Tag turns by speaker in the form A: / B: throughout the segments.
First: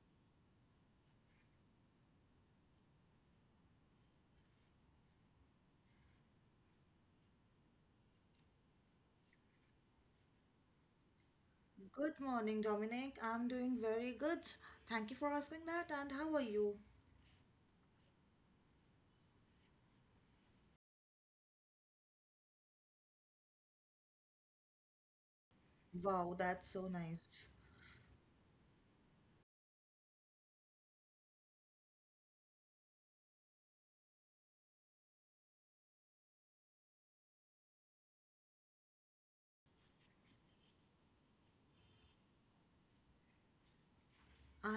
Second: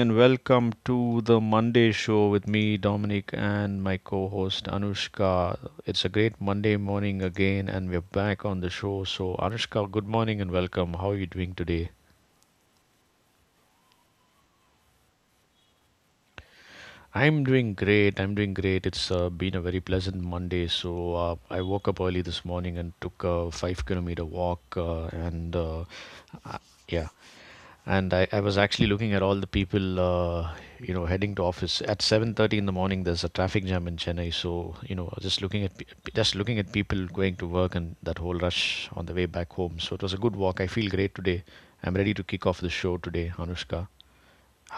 A: and welcome to the Monday show with me, Dominic, and my co host Anushka. It's a great Monday morning again, and we're back on the show. So, Anushka, good morning and welcome. How are you doing today?
B: Good morning, Dominic. I'm doing very good. Thank you for asking that. And how are you?
A: I'm doing great. I'm doing great. It's been a very pleasant Monday. So, I woke up early this morning and took a 5 kilometer walk, and
B: Wow,
A: uh,
B: that's so
A: yeah.
B: nice.
A: And I was actually looking at all the people you know, heading to office at 7:30 in the morning. There's a traffic jam in Chennai, so you know, just looking at just looking at people going to work and that whole rush on the way back home. So it was a good walk. I feel great today. I'm ready to kick off the show today, Anushka.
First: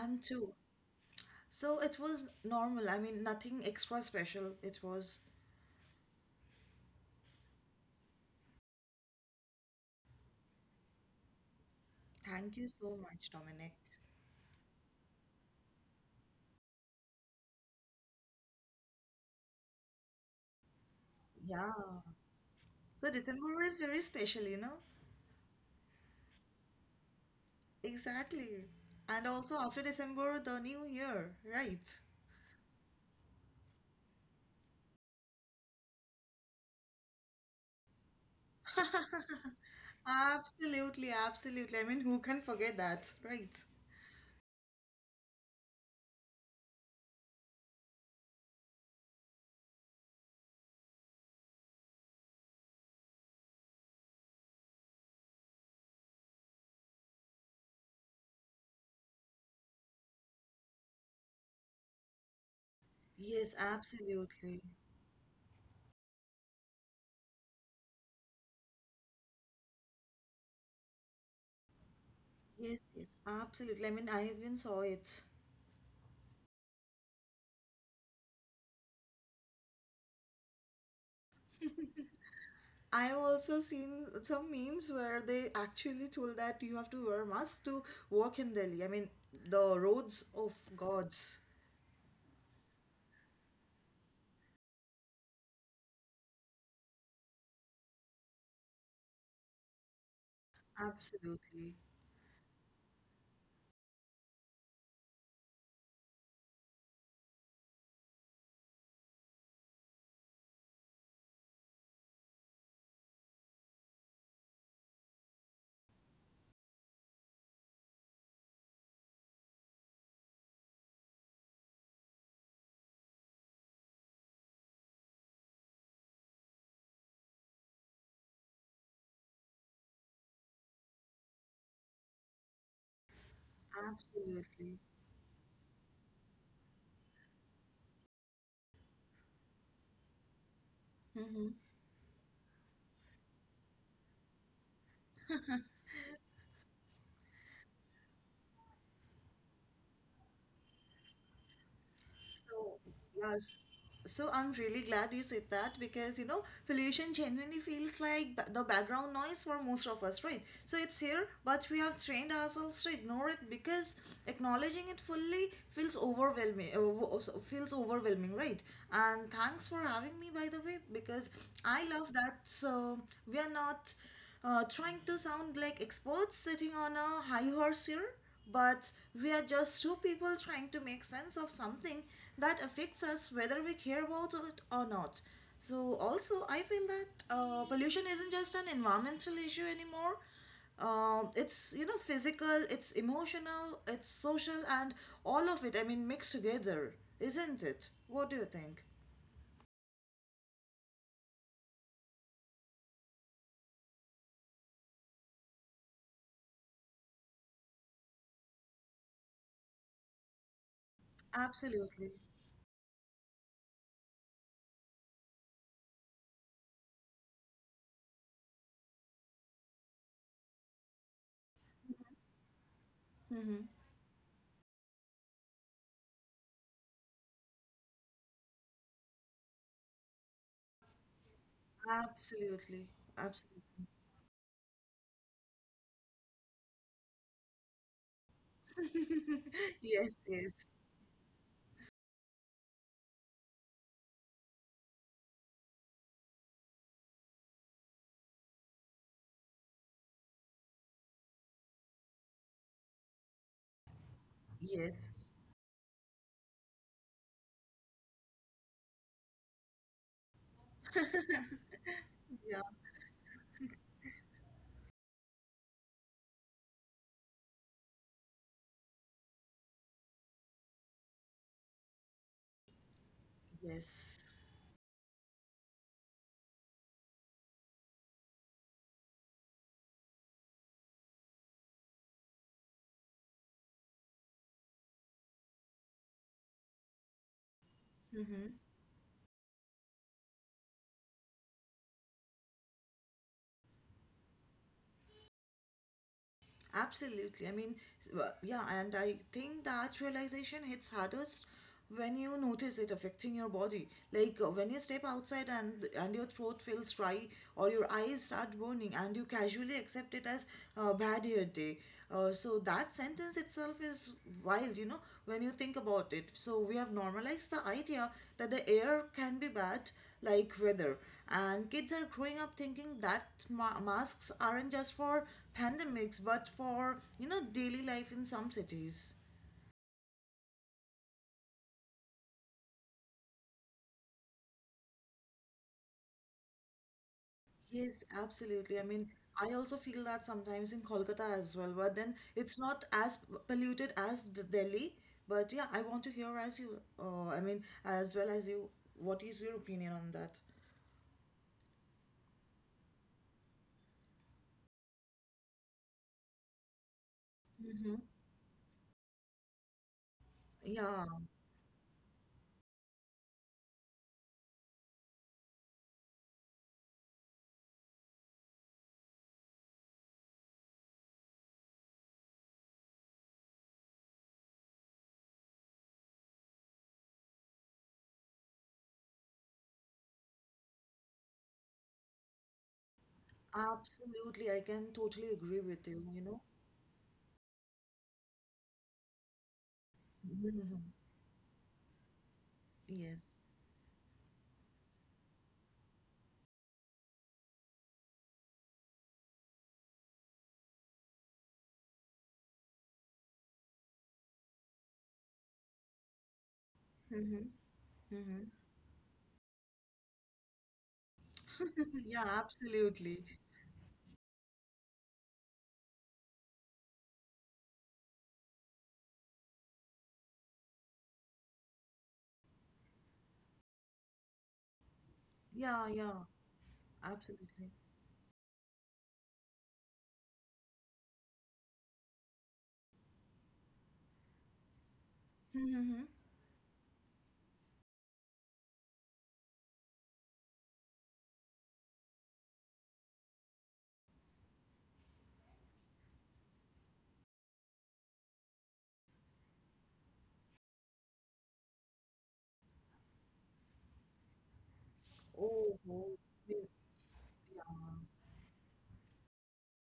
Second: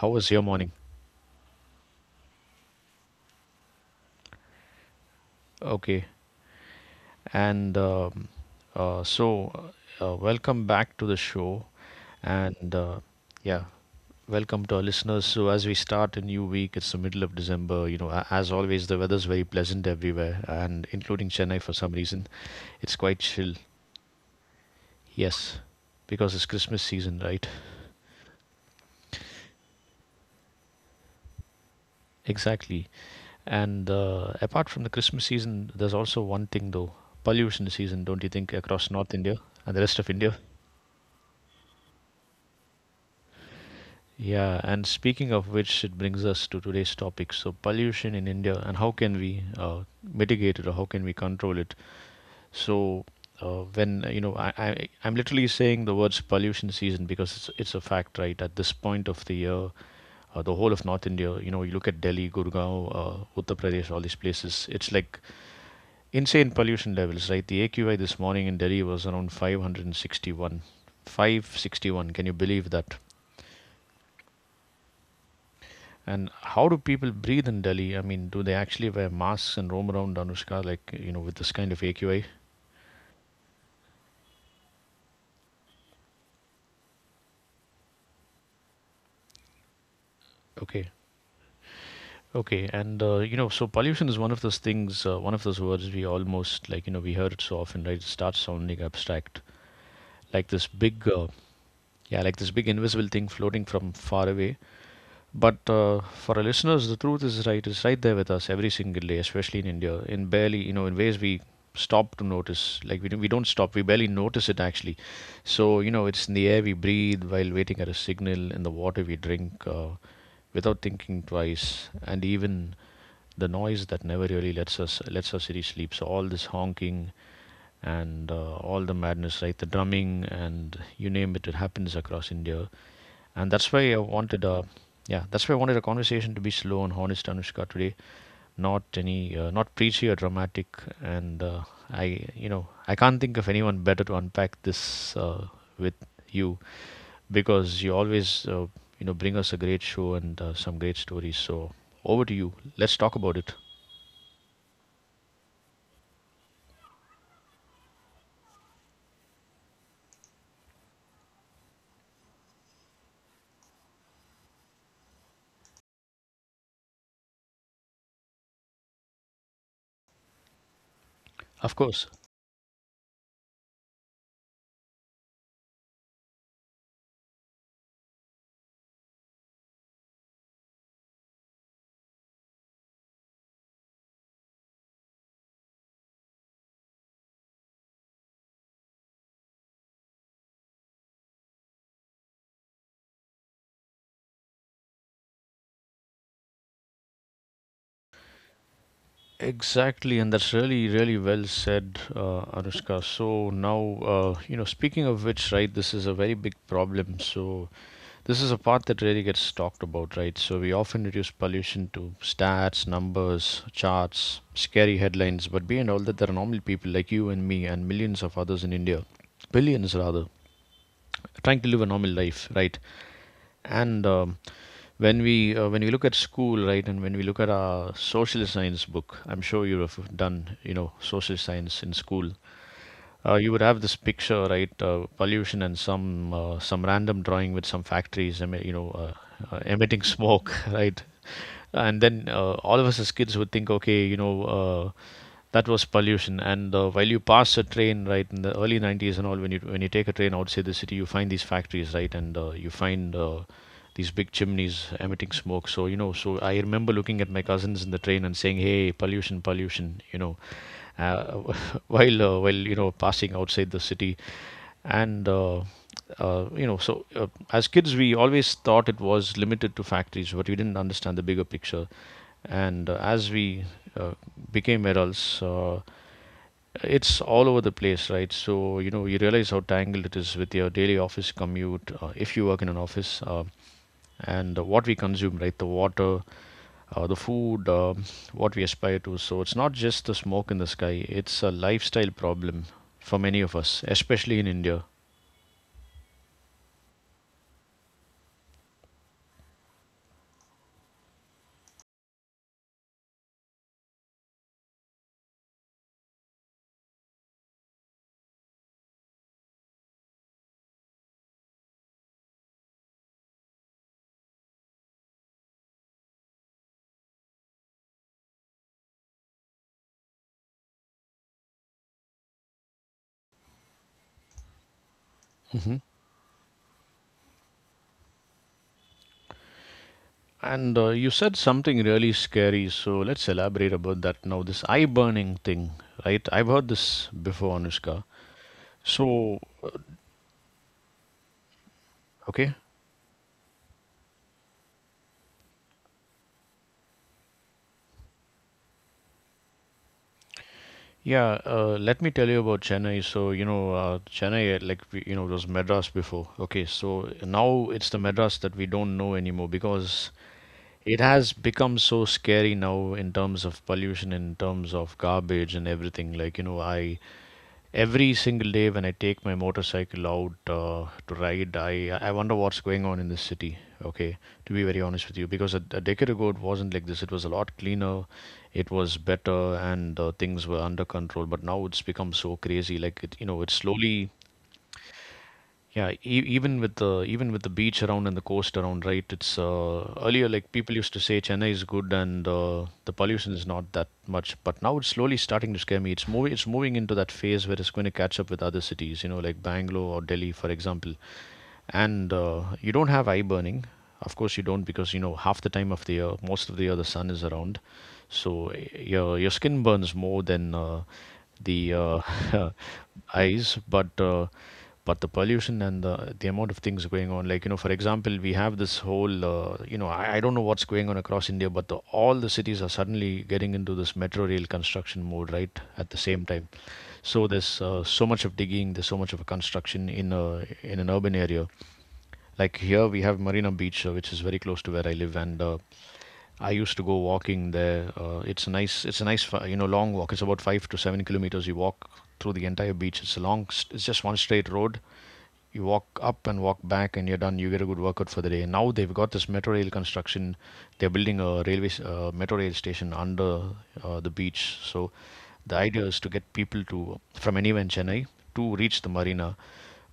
A: How was your
B: too.
A: morning?
B: So it was normal. I mean, nothing extra special. It was.
A: Okay. and so Welcome back to the show.
B: Thank you
A: And
B: so much,
A: yeah.
B: Dominic.
A: Welcome to our listeners. So, as we start a new week, it's the middle of December. You know, as always, the weather's very pleasant everywhere, and including Chennai for
B: Yeah.
A: some reason. It's
B: So
A: quite chill.
B: December is very special, you know?
A: Yes, because it's Christmas season, right?
B: Exactly. And also after December, the new year, right?
A: Exactly. And apart from the Christmas season, there's also one thing though, pollution season, don't you think, across North India and the rest of India?
B: Absolutely, absolutely. I mean, who can forget that, right?
A: Yeah, and speaking of which, it brings us to today's topic. So, pollution in India, and how can we mitigate it or how can we control it? So when you know, I'm literally saying the words pollution season because it's a fact, right? At this point of the year, the whole of North India, you know, you look at Delhi, Gurgaon, Uttar
B: Yes,
A: Pradesh, all these
B: absolutely.
A: places, it's like insane pollution levels, right? The AQI this morning in Delhi was around 561. 561. Can you believe
B: Yes,
A: that?
B: yes, absolutely. I mean, I even saw it.
A: And how do people breathe in Delhi? I mean, do they actually wear masks and roam around, Anushka, like you know, with this kind of AQI?
B: I've also seen some memes where they actually told that you have to wear a mask to walk in Delhi. I mean, the roads of
A: Okay.
B: gods.
A: Okay, and you know, so pollution is one of those things, one of those words we almost like, you know, we hear it so often, right? It starts sounding abstract, like this big,
B: Absolutely,
A: yeah, like this big invisible thing floating from far away. But for our listeners, the truth is, right, it's right there with us every single day, especially in India, in barely, you know, in ways we stop to notice. Like we don't stop, we barely notice it actually. So, you know, it's in the air we breathe while waiting at a signal, in the water we drink without thinking twice, and even the noise that never really lets us really sleep. So all this honking and all the madness, right? The drumming and you name it, it happens across India, and that's why
B: absolutely.
A: yeah, that's why I wanted a conversation to be slow and honest, Anushka, today. Not any, not preachy or dramatic. And
B: Mm-hmm.
A: I, you know, I can't think of anyone better to unpack this with you, because you always, you know, bring us a great show and some great stories. So over to you.
B: So,
A: Let's talk about it.
B: yes. So I'm really glad you said that because you know pollution genuinely feels like the background noise for most of us, right? So it's here, but we have trained ourselves to ignore it because acknowledging it fully feels overwhelming. Feels overwhelming, right? And thanks for having me, by the way, because
A: Of
B: I
A: course.
B: love that. So we are not trying to sound like experts sitting on a high horse here. But we are just two people trying to make sense of something that affects us whether we care about it or not. So, also, I feel that pollution isn't just an environmental issue anymore. It's you know physical, it's emotional, it's social, and all of it. I mean, mixed together, isn't it? What do you think?
A: Exactly, and that's really, really well said, Anushka. So now, you know, speaking of which, right, this is a very big problem. So this is a part that really gets talked about, right? So we often reduce pollution to
B: Absolutely.
A: stats, numbers, charts, scary headlines, but beyond all that, there are normal people like you and me and millions of others in India, billions rather, trying to live a normal life, right?
B: Mm-hmm.
A: And when we look at school, right, and when we look at our social science book, I'm sure you have done, you know, social science in school.
B: Absolutely.
A: You would have
B: Absolutely.
A: this picture, right? Pollution and some random drawing with some factories, you know, emitting
B: Yes.
A: smoke,
B: Yes.
A: right? And then all of us as kids would think, okay, you know, that was pollution. And while you pass a train, right, in the early 90s and all, when you take a train outside the city, you find these factories, right, and you find these big chimneys
B: Yes.
A: emitting smoke. So you know, so I remember looking at my cousins in the train and saying, "Hey, pollution, pollution," you know, uh, while
B: Yeah.
A: you know, passing outside the city, and you know, so as kids we always thought it was limited to factories, but we didn't understand the bigger picture. And as we uh,
B: Yes.
A: became adults, it's all over the place, right? So you know, you realize how tangled it is with your daily office commute, if you work in an office, and what we consume, right? The water, the food,
B: Mm-hmm.
A: what we aspire to. So it's not just the smoke in the sky, it's a lifestyle problem for many of us, especially in India.
B: Absolutely. I mean, yeah, and I think that realization hits hardest when you notice it affecting your body. Like when you step outside and your throat feels dry or your eyes start burning and you casually accept it as a bad hair day. So that sentence itself is wild, you know, when you think about it. So we have normalized the idea that the air can be bad, like weather. And kids are growing up thinking that masks aren't just for
A: Hmm.
B: pandemics, but for, you know, daily life in some cities.
A: And you said something really scary, so let's elaborate about that now. This eye burning thing, right? I've heard this before, Anushka.
B: Yes, absolutely. I mean,
A: So,
B: I also feel that sometimes in Kolkata as well, but then
A: okay.
B: it's not as polluted as Delhi. But yeah, I want to hear as you, I mean, as well as you, what is your opinion on that?
A: Yeah, let me tell you about Chennai. So, you know, Chennai, like, we, you know, it was Madras before. Okay, so now it's the
B: Mm-hmm.
A: Madras that we don't know anymore, because it
B: Yeah,
A: has become so scary now in terms of pollution, in terms of garbage and everything. Like, you know, I, every single day when I take my motorcycle out to ride, I wonder what's going on in this city. Okay, to be very honest with you, because a decade ago it wasn't like this. It was a lot cleaner, it was better, and things were under control. But now it's become so crazy. Like it, you know, it's slowly,
B: absolutely. I can totally agree with
A: yeah,
B: you, you know.
A: even with the, even with the beach around and the coast around, right? It's earlier like people
B: Hmm.
A: used to say Chennai is good and the
B: Yes.
A: pollution is not that much, but now it's slowly starting to scare me. It's moving into that phase where it's going to catch up with other cities, you know, like Bangalore or Delhi, for example. And you don't have eye burning. Of course you don't, because you know, half the time of the year, most of the year, the sun is
B: Mm-hmm.
A: around, so your skin burns more than the
B: Yeah, absolutely.
A: eyes, but the pollution and the amount of things going on, like you know, for example, we have this whole you know, I don't know what's going on across India, but all the cities are suddenly getting into this metro rail construction mode, right,
B: Yeah,
A: at the
B: yeah,
A: same time. So there's
B: absolutely.
A: so much of digging, there's so much of a construction in in an urban area. Like here we have Marina Beach, which is very close to where I live, and
B: Mm-hmm.
A: I used to go walking there. It's a nice, you know, long walk. It's about 5 to 7 kilometers. You walk through the entire beach. It's a long, it's just one straight road, you walk up and walk back and you're done. You get a good workout for the day. Now they've got this metro rail construction, they're building a metro rail station under the beach. So the
B: Oh,
A: idea is to
B: oh,
A: get
B: yeah,
A: people to, from anywhere in Chennai, to reach the Marina.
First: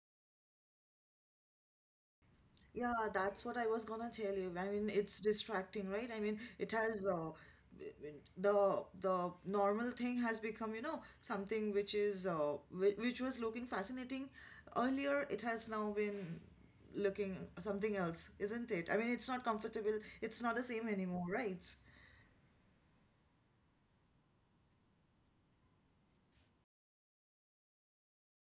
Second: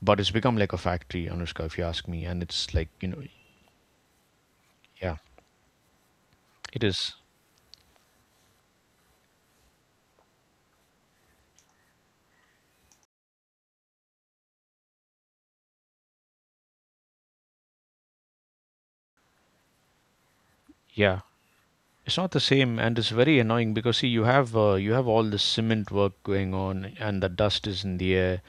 A: But it's become like a factory, Anushka, if you ask me, and it's like
B: yeah,
A: you know,
B: that's what I was gonna tell you. I mean,
A: yeah,
B: it's distracting, right? I mean, it
A: it
B: has,
A: is.
B: I mean, the normal thing has become, you know, something which is which was looking fascinating earlier. It has now been looking something else, isn't it? I mean, it's not comfortable. It's not the same
A: Yeah,
B: anymore, right?
A: it's not the same, and it's very annoying, because see you have all this cement work going on and the dust is in the air,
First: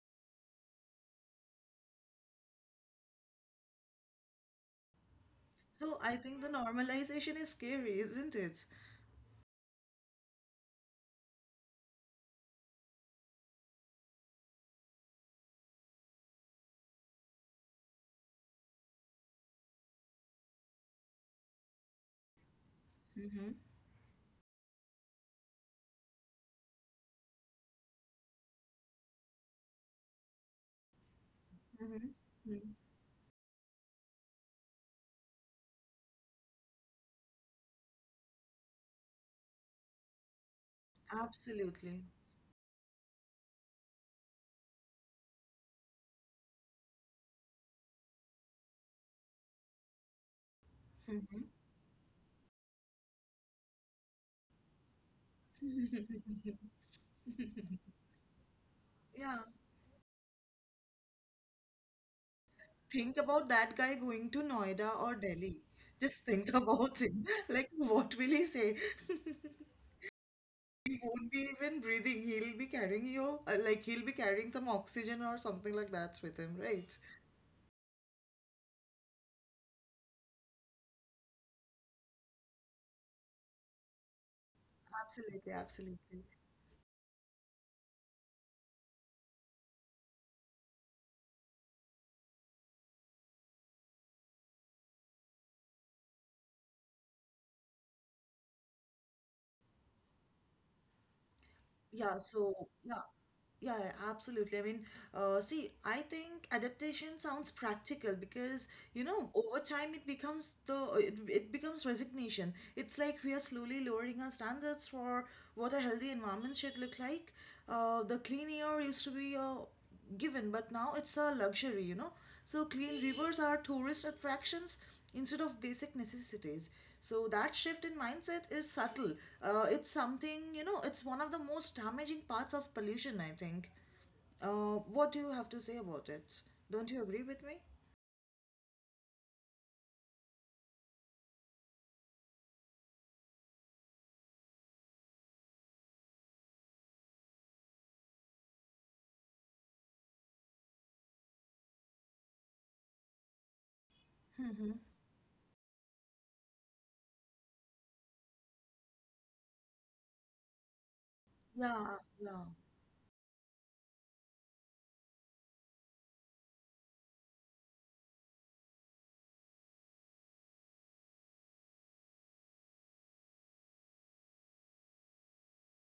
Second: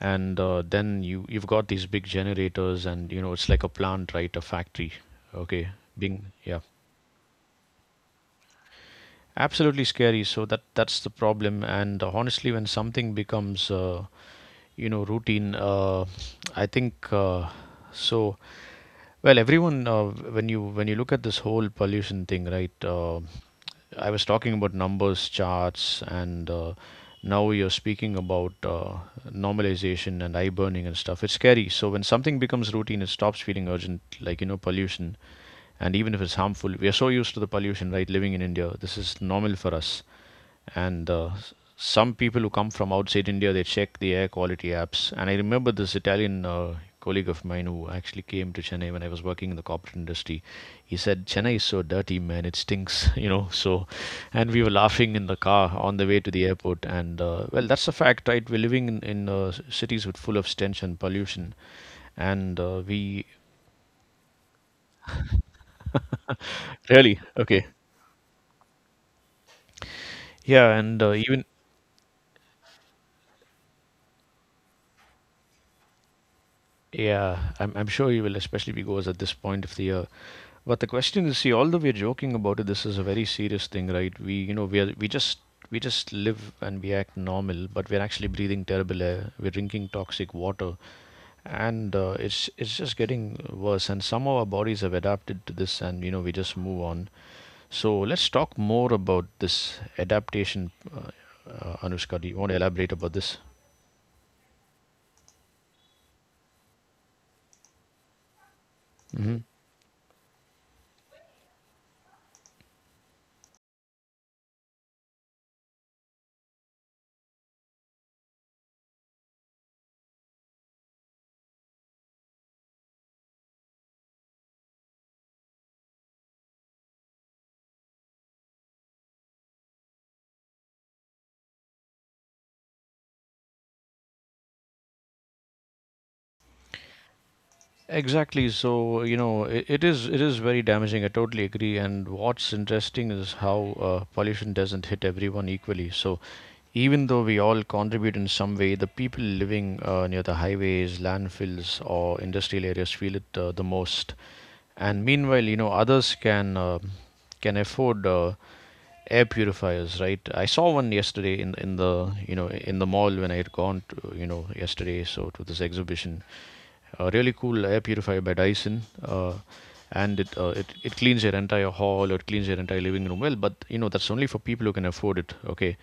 A: and then you've got these big generators and you know, it's like a plant, right, a factory. Okay,
B: So I
A: being,
B: think the
A: yeah,
B: normalization is scary, isn't it?
A: absolutely scary. So that, that's the problem. And honestly, when something becomes you know, routine, I think so well, everyone, when you look at this whole pollution thing, right? I was talking about numbers, charts, and now you're speaking about normalization and eye burning and stuff. It's scary. So when something becomes routine, it stops feeling urgent, like you know, pollution. And even if it's harmful, we are so used to the pollution, right? Living in India, this is normal for us. And
B: Absolutely.
A: some people who come from outside India, they check the air quality apps. And I remember this Italian colleague of mine who actually came to Chennai when I was working in the corporate industry. He said Chennai is so dirty, man. It stinks, So, and we were laughing in the car on the way to the airport. And well, that's a fact, right? We're living in, in
B: Yeah.
A: uh, s- cities with full of stench and pollution, and
B: Think
A: we
B: about that guy going to Noida or Delhi. Just think about
A: really
B: him.
A: okay.
B: Like, what will he say?
A: Yeah,
B: He
A: and
B: won't be
A: even
B: even breathing. He'll be carrying you, like, he'll be carrying some oxygen or something like that with him, right?
A: yeah, I'm sure you will, especially because at this point of the year. But the question is, see, although we're joking about it, this is a very serious thing, right? We, you know, we are,
B: Absolutely,
A: we just
B: absolutely.
A: live and we act normal, but we're actually breathing terrible air. We're drinking toxic water, and it's just getting worse. And somehow our bodies have adapted to this, and you know, we just move on. So let's talk more about this adaptation,
B: Yeah,
A: Anushka. Do you want
B: so
A: to elaborate
B: yeah,
A: about this?
B: yeah, yeah, absolutely. I mean, see, I think adaptation sounds practical because, you know, over time it becomes it becomes resignation. It's like we are slowly lowering our standards for what a healthy environment should look like. The clean air used to be a given, but now it's a luxury, you know. So clean rivers are tourist attractions instead of basic necessities. So that shift in mindset is subtle. It's something, you know, it's one of the most damaging parts of pollution, I think. What do you have to say about it? Don't you agree with me?
A: Exactly. So, you know, it is very damaging. I totally agree. And what's interesting is how pollution doesn't hit everyone equally. So, even though we all contribute in some way, the people living near the highways, landfills, or industrial areas feel it the most.
B: Mm-hmm.
A: And meanwhile, you know, others can afford. Air purifiers, right? I saw one yesterday in the,
B: Yeah,
A: you
B: yeah,
A: know, in the mall when I had gone to, you know, yesterday, so to this exhibition. A really cool air purifier by Dyson, and it cleans your entire hall, or it cleans your entire living room well. But you know, that's only for people who can afford it. Okay.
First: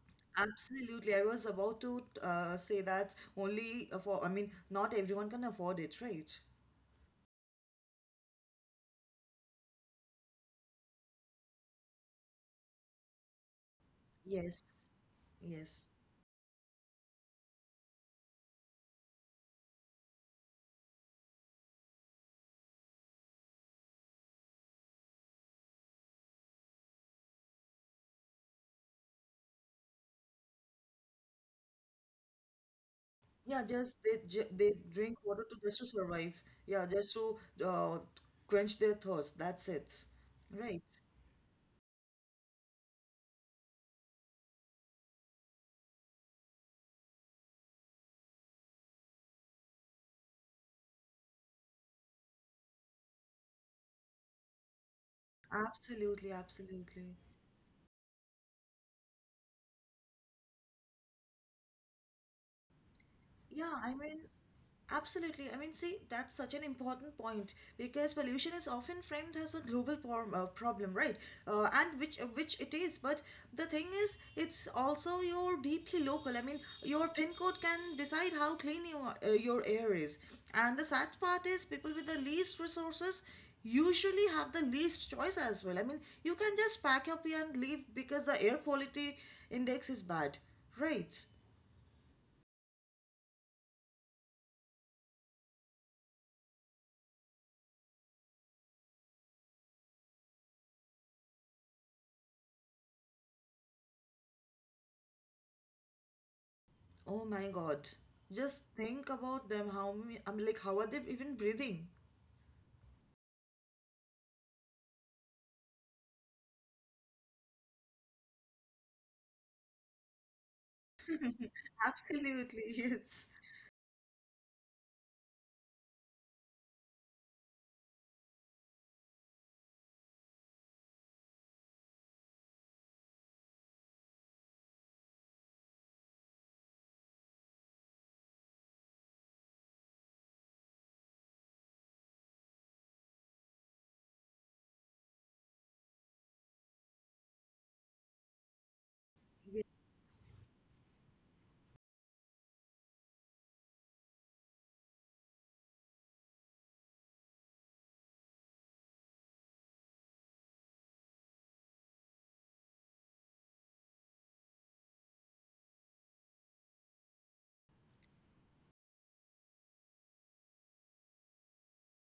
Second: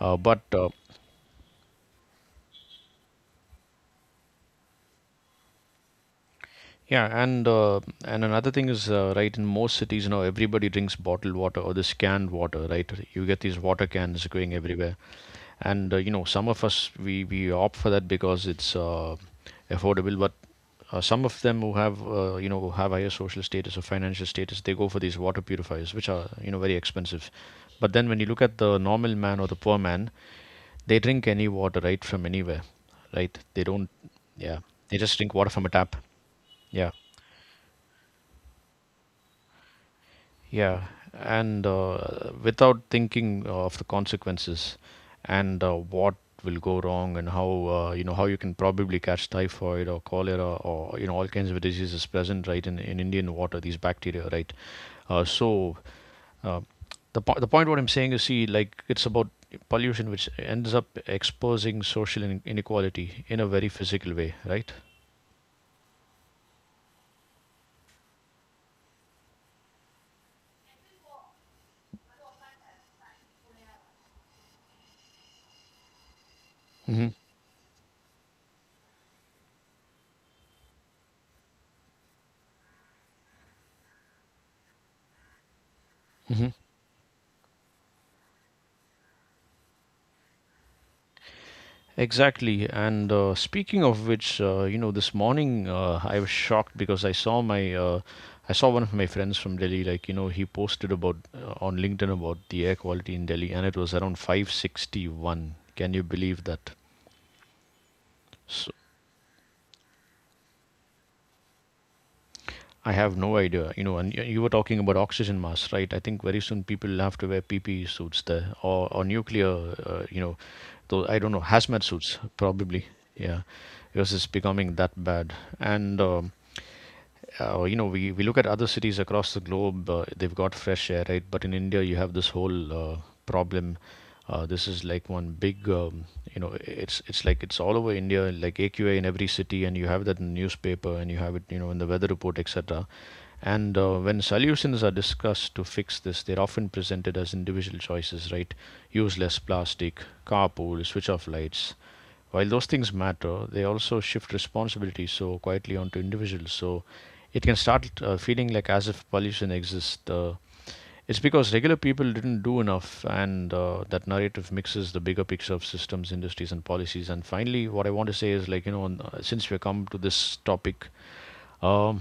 A: but
B: absolutely. I was about to say that only for, I mean, not everyone can afford it, right?
A: Yeah, and and another thing is, right, in most cities now everybody drinks bottled water or this canned water, right? You get these water cans going
B: Yes,
A: everywhere,
B: yes.
A: and you know, some of us, we opt for that because it's affordable. But some of them who have, you know, who have higher social status or financial status, they go for these water purifiers, which are, you know, very expensive. But then when you look at the normal man or the poor man, they drink any water, right, from anywhere, right?
B: Yeah,
A: They don't. Yeah,
B: they
A: they
B: drink
A: just drink
B: water
A: water
B: to
A: from a
B: just to
A: tap.
B: survive. Yeah,
A: Yeah.
B: just to uh, quench their thirst. That's it, right?
A: Yeah, and without thinking of the consequences and what will go wrong and how, you know, how you can probably catch typhoid or cholera, or, you know, all kinds of diseases present right in Indian water, these bacteria, right? Uh, so
B: Absolutely,
A: uh,
B: absolutely.
A: the the point what I'm saying is, see, like it's about pollution which ends up exposing social inequality in a very
B: Yeah, I
A: physical
B: mean,
A: way, right?
B: absolutely. I mean, see, that's such an important point because pollution is often framed as a global form, problem, right? And which it is, but the thing is, it's also your deeply local. I mean, your
A: Hmm.
B: pin code can decide how clean your air is. And the sad part is, people with the least resources usually have the least choice as well. I mean, you can just pack up and leave because the air quality index is bad, right?
A: Exactly. And speaking of which, you know, this morning, I was shocked because I saw I saw one of my friends from Delhi. Like, you know, he posted about, on LinkedIn, about the air quality in Delhi, and it was around 561. Can you believe that?
B: Oh my God. Just
A: So
B: think about them. How many, I'm like, how are they even breathing?
A: I have no idea. You know, and you were talking about oxygen masks, right? I think very soon people will have to wear PPE suits there, or nuclear, you know, though I don't know, hazmat suits
B: Absolutely,
A: probably.
B: yes.
A: Yeah, because it's becoming that bad. And You know, we look at other cities across the globe, they've got fresh air, right? But in India, you have this whole problem. This is like one big, you know, it's like it's all over India, like AQA in every city, and you have that in the newspaper, and you have it, you know, in the weather report, etc. And when solutions are discussed to fix this, they're often presented as individual choices, right? Use less plastic, carpool, switch off lights. While those things matter, they also shift responsibility so quietly onto individuals. So it can start feeling like as if pollution exists. It's because regular people didn't do enough, and that narrative mixes the bigger picture of systems, industries, and policies. And finally, what I want to say is like, you know, since we come to this topic, um,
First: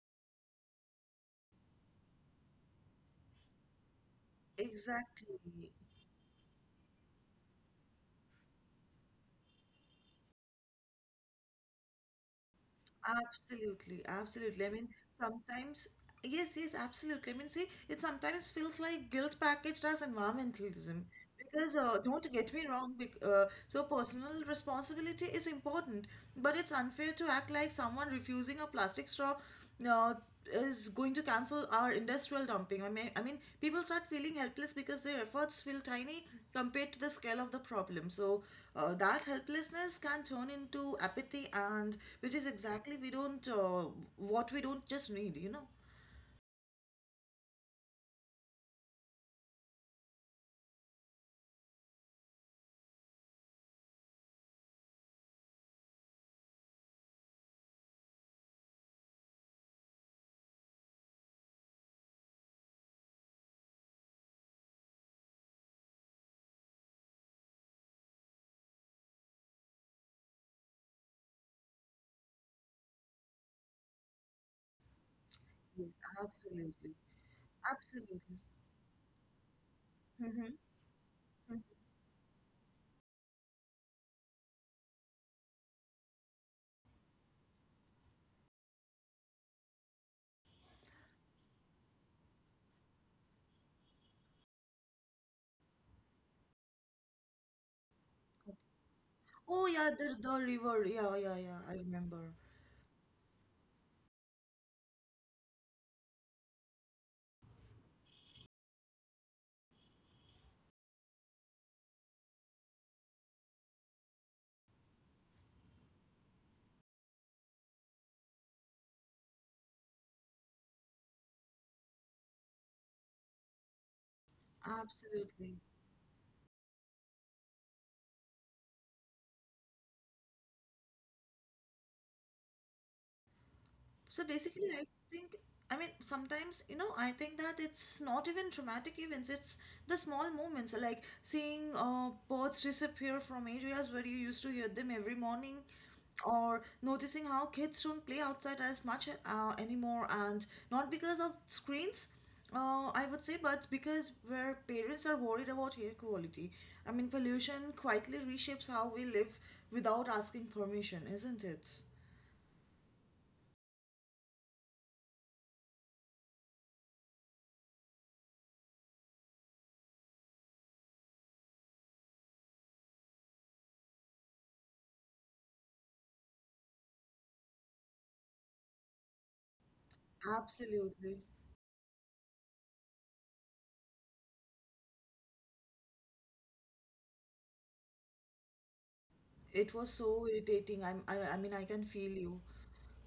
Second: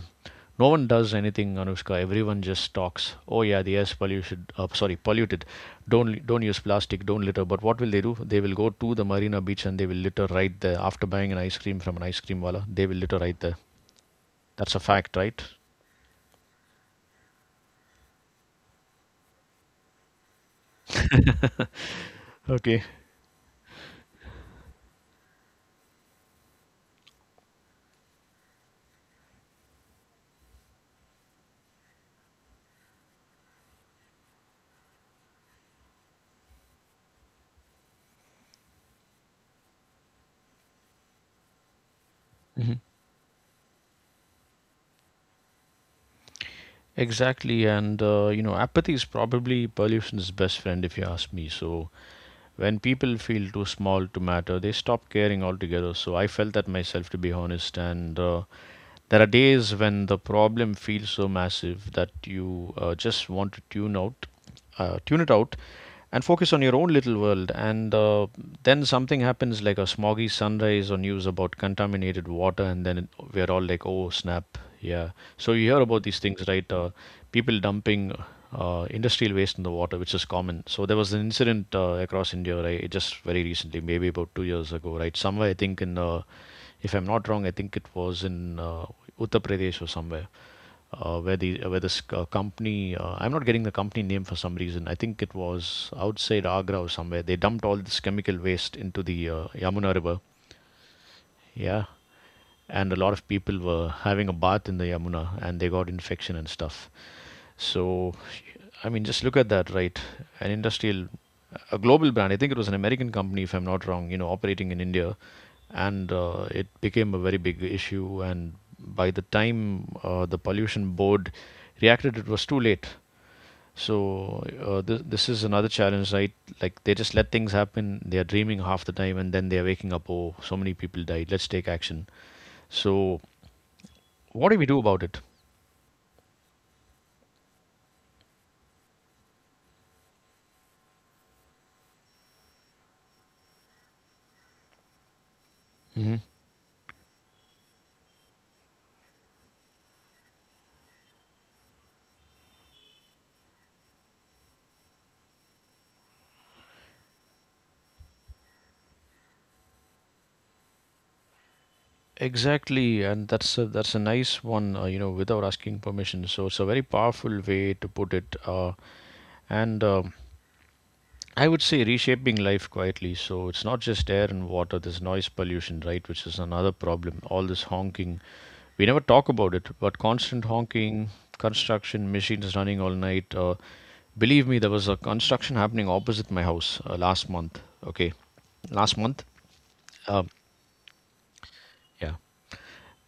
A: no one does anything, Anushka. Everyone just talks. Oh yeah, the air's polluted. Sorry,
B: Exactly.
A: polluted. Don't use plastic. Don't litter. But what will they do? They will go to the Marina Beach and they will litter right there. After buying an ice cream from an ice cream wala, they will litter right there.
B: Absolutely. Absolutely. I
A: That's a
B: mean,
A: fact, right?
B: sometimes, yes, yes, absolutely. I mean, see, it sometimes feels like guilt packaged as environmentalism. Because don't get me
A: Okay.
B: wrong, so personal responsibility is important, but it's unfair to act like someone refusing a plastic straw uh, is going to cancel our industrial dumping. I mean, people start feeling helpless because their efforts feel tiny compared to the scale of the problem. So that helplessness can turn into apathy, and which is exactly we don't what we don't just need, you know.
A: Exactly, and you know, apathy is probably pollution's best friend if you ask me. So, when people feel too small to matter, they stop caring altogether. So, I felt that myself, to be honest, and there are days when the problem feels so massive that you just want to tune out, tune it out, and focus on your own little world. And then something happens, like a smoggy sunrise or news about contaminated water, and then it, we're all like, oh snap, yeah. So you hear
B: Yes,
A: about these things, right?
B: absolutely,
A: People dumping
B: absolutely.
A: industrial waste in the water, which is
B: Mm-hmm.
A: common. So there was an incident across India, right? Just very recently, maybe about 2 years ago, right? Somewhere, I think in, if I'm not wrong, I think it was in Uttar Pradesh or somewhere, where the where this company, I'm not getting the company name for some reason. I think it was outside Agra or somewhere. They dumped all this chemical waste into the
B: Oh yeah,
A: Yamuna
B: the
A: River,
B: river. Yeah, yeah, yeah. I
A: yeah.
B: remember.
A: And a lot of people were having a bath in the Yamuna and they got infection and stuff. So, I mean, just look at that, right? An industrial, a global brand. I think it was an American company, if I'm not wrong, you know, operating in India. And it became a very big issue. And by the time the pollution board reacted, it was too late. So this is
B: Absolutely.
A: another challenge, right? Like they just let things happen. They are dreaming half the time, and then they are waking up. Oh, so many people died. Let's take action. So
B: So
A: what do we
B: basically,
A: do
B: I
A: about it?
B: think, I mean, sometimes, you know, I think that it's not even traumatic events, it's the small moments like seeing birds disappear from areas where you used to hear them every morning,
A: Hmm.
B: or noticing how kids don't play outside as much anymore, and not because of screens. I would say, but because where parents are worried about air quality, I mean, pollution quietly reshapes how we live without asking permission, isn't it?
A: Exactly, and that's a nice one. You know, without asking permission. So it's a very powerful way to put it. And I would say reshaping life quietly. So it's not just air and water, there's noise pollution, right? Which is another problem. All this honking. We never talk about it, but constant honking,
B: Absolutely.
A: construction, machines running all night. Believe me, there was a construction happening opposite my house last month. Okay. Last month?
B: It was so
A: Um,
B: irritating. I mean, I can feel
A: yeah.
B: you.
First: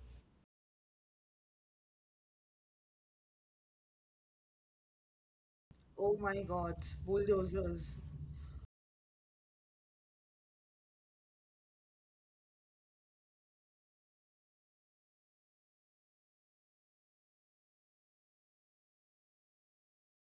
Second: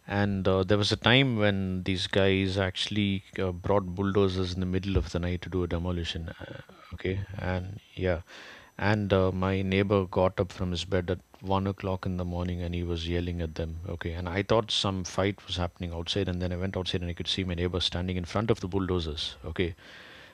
A: And there was a time when these guys actually brought bulldozers in the middle of the night to do a
B: Oh
A: demolition.
B: my God,
A: Okay, and
B: bulldozers.
A: yeah, and my neighbor got up from his bed at 1 o'clock in the morning and he was yelling at them. Okay, and I thought some fight was happening outside, and then I went outside and I could see my neighbor standing in front of the bulldozers. Okay,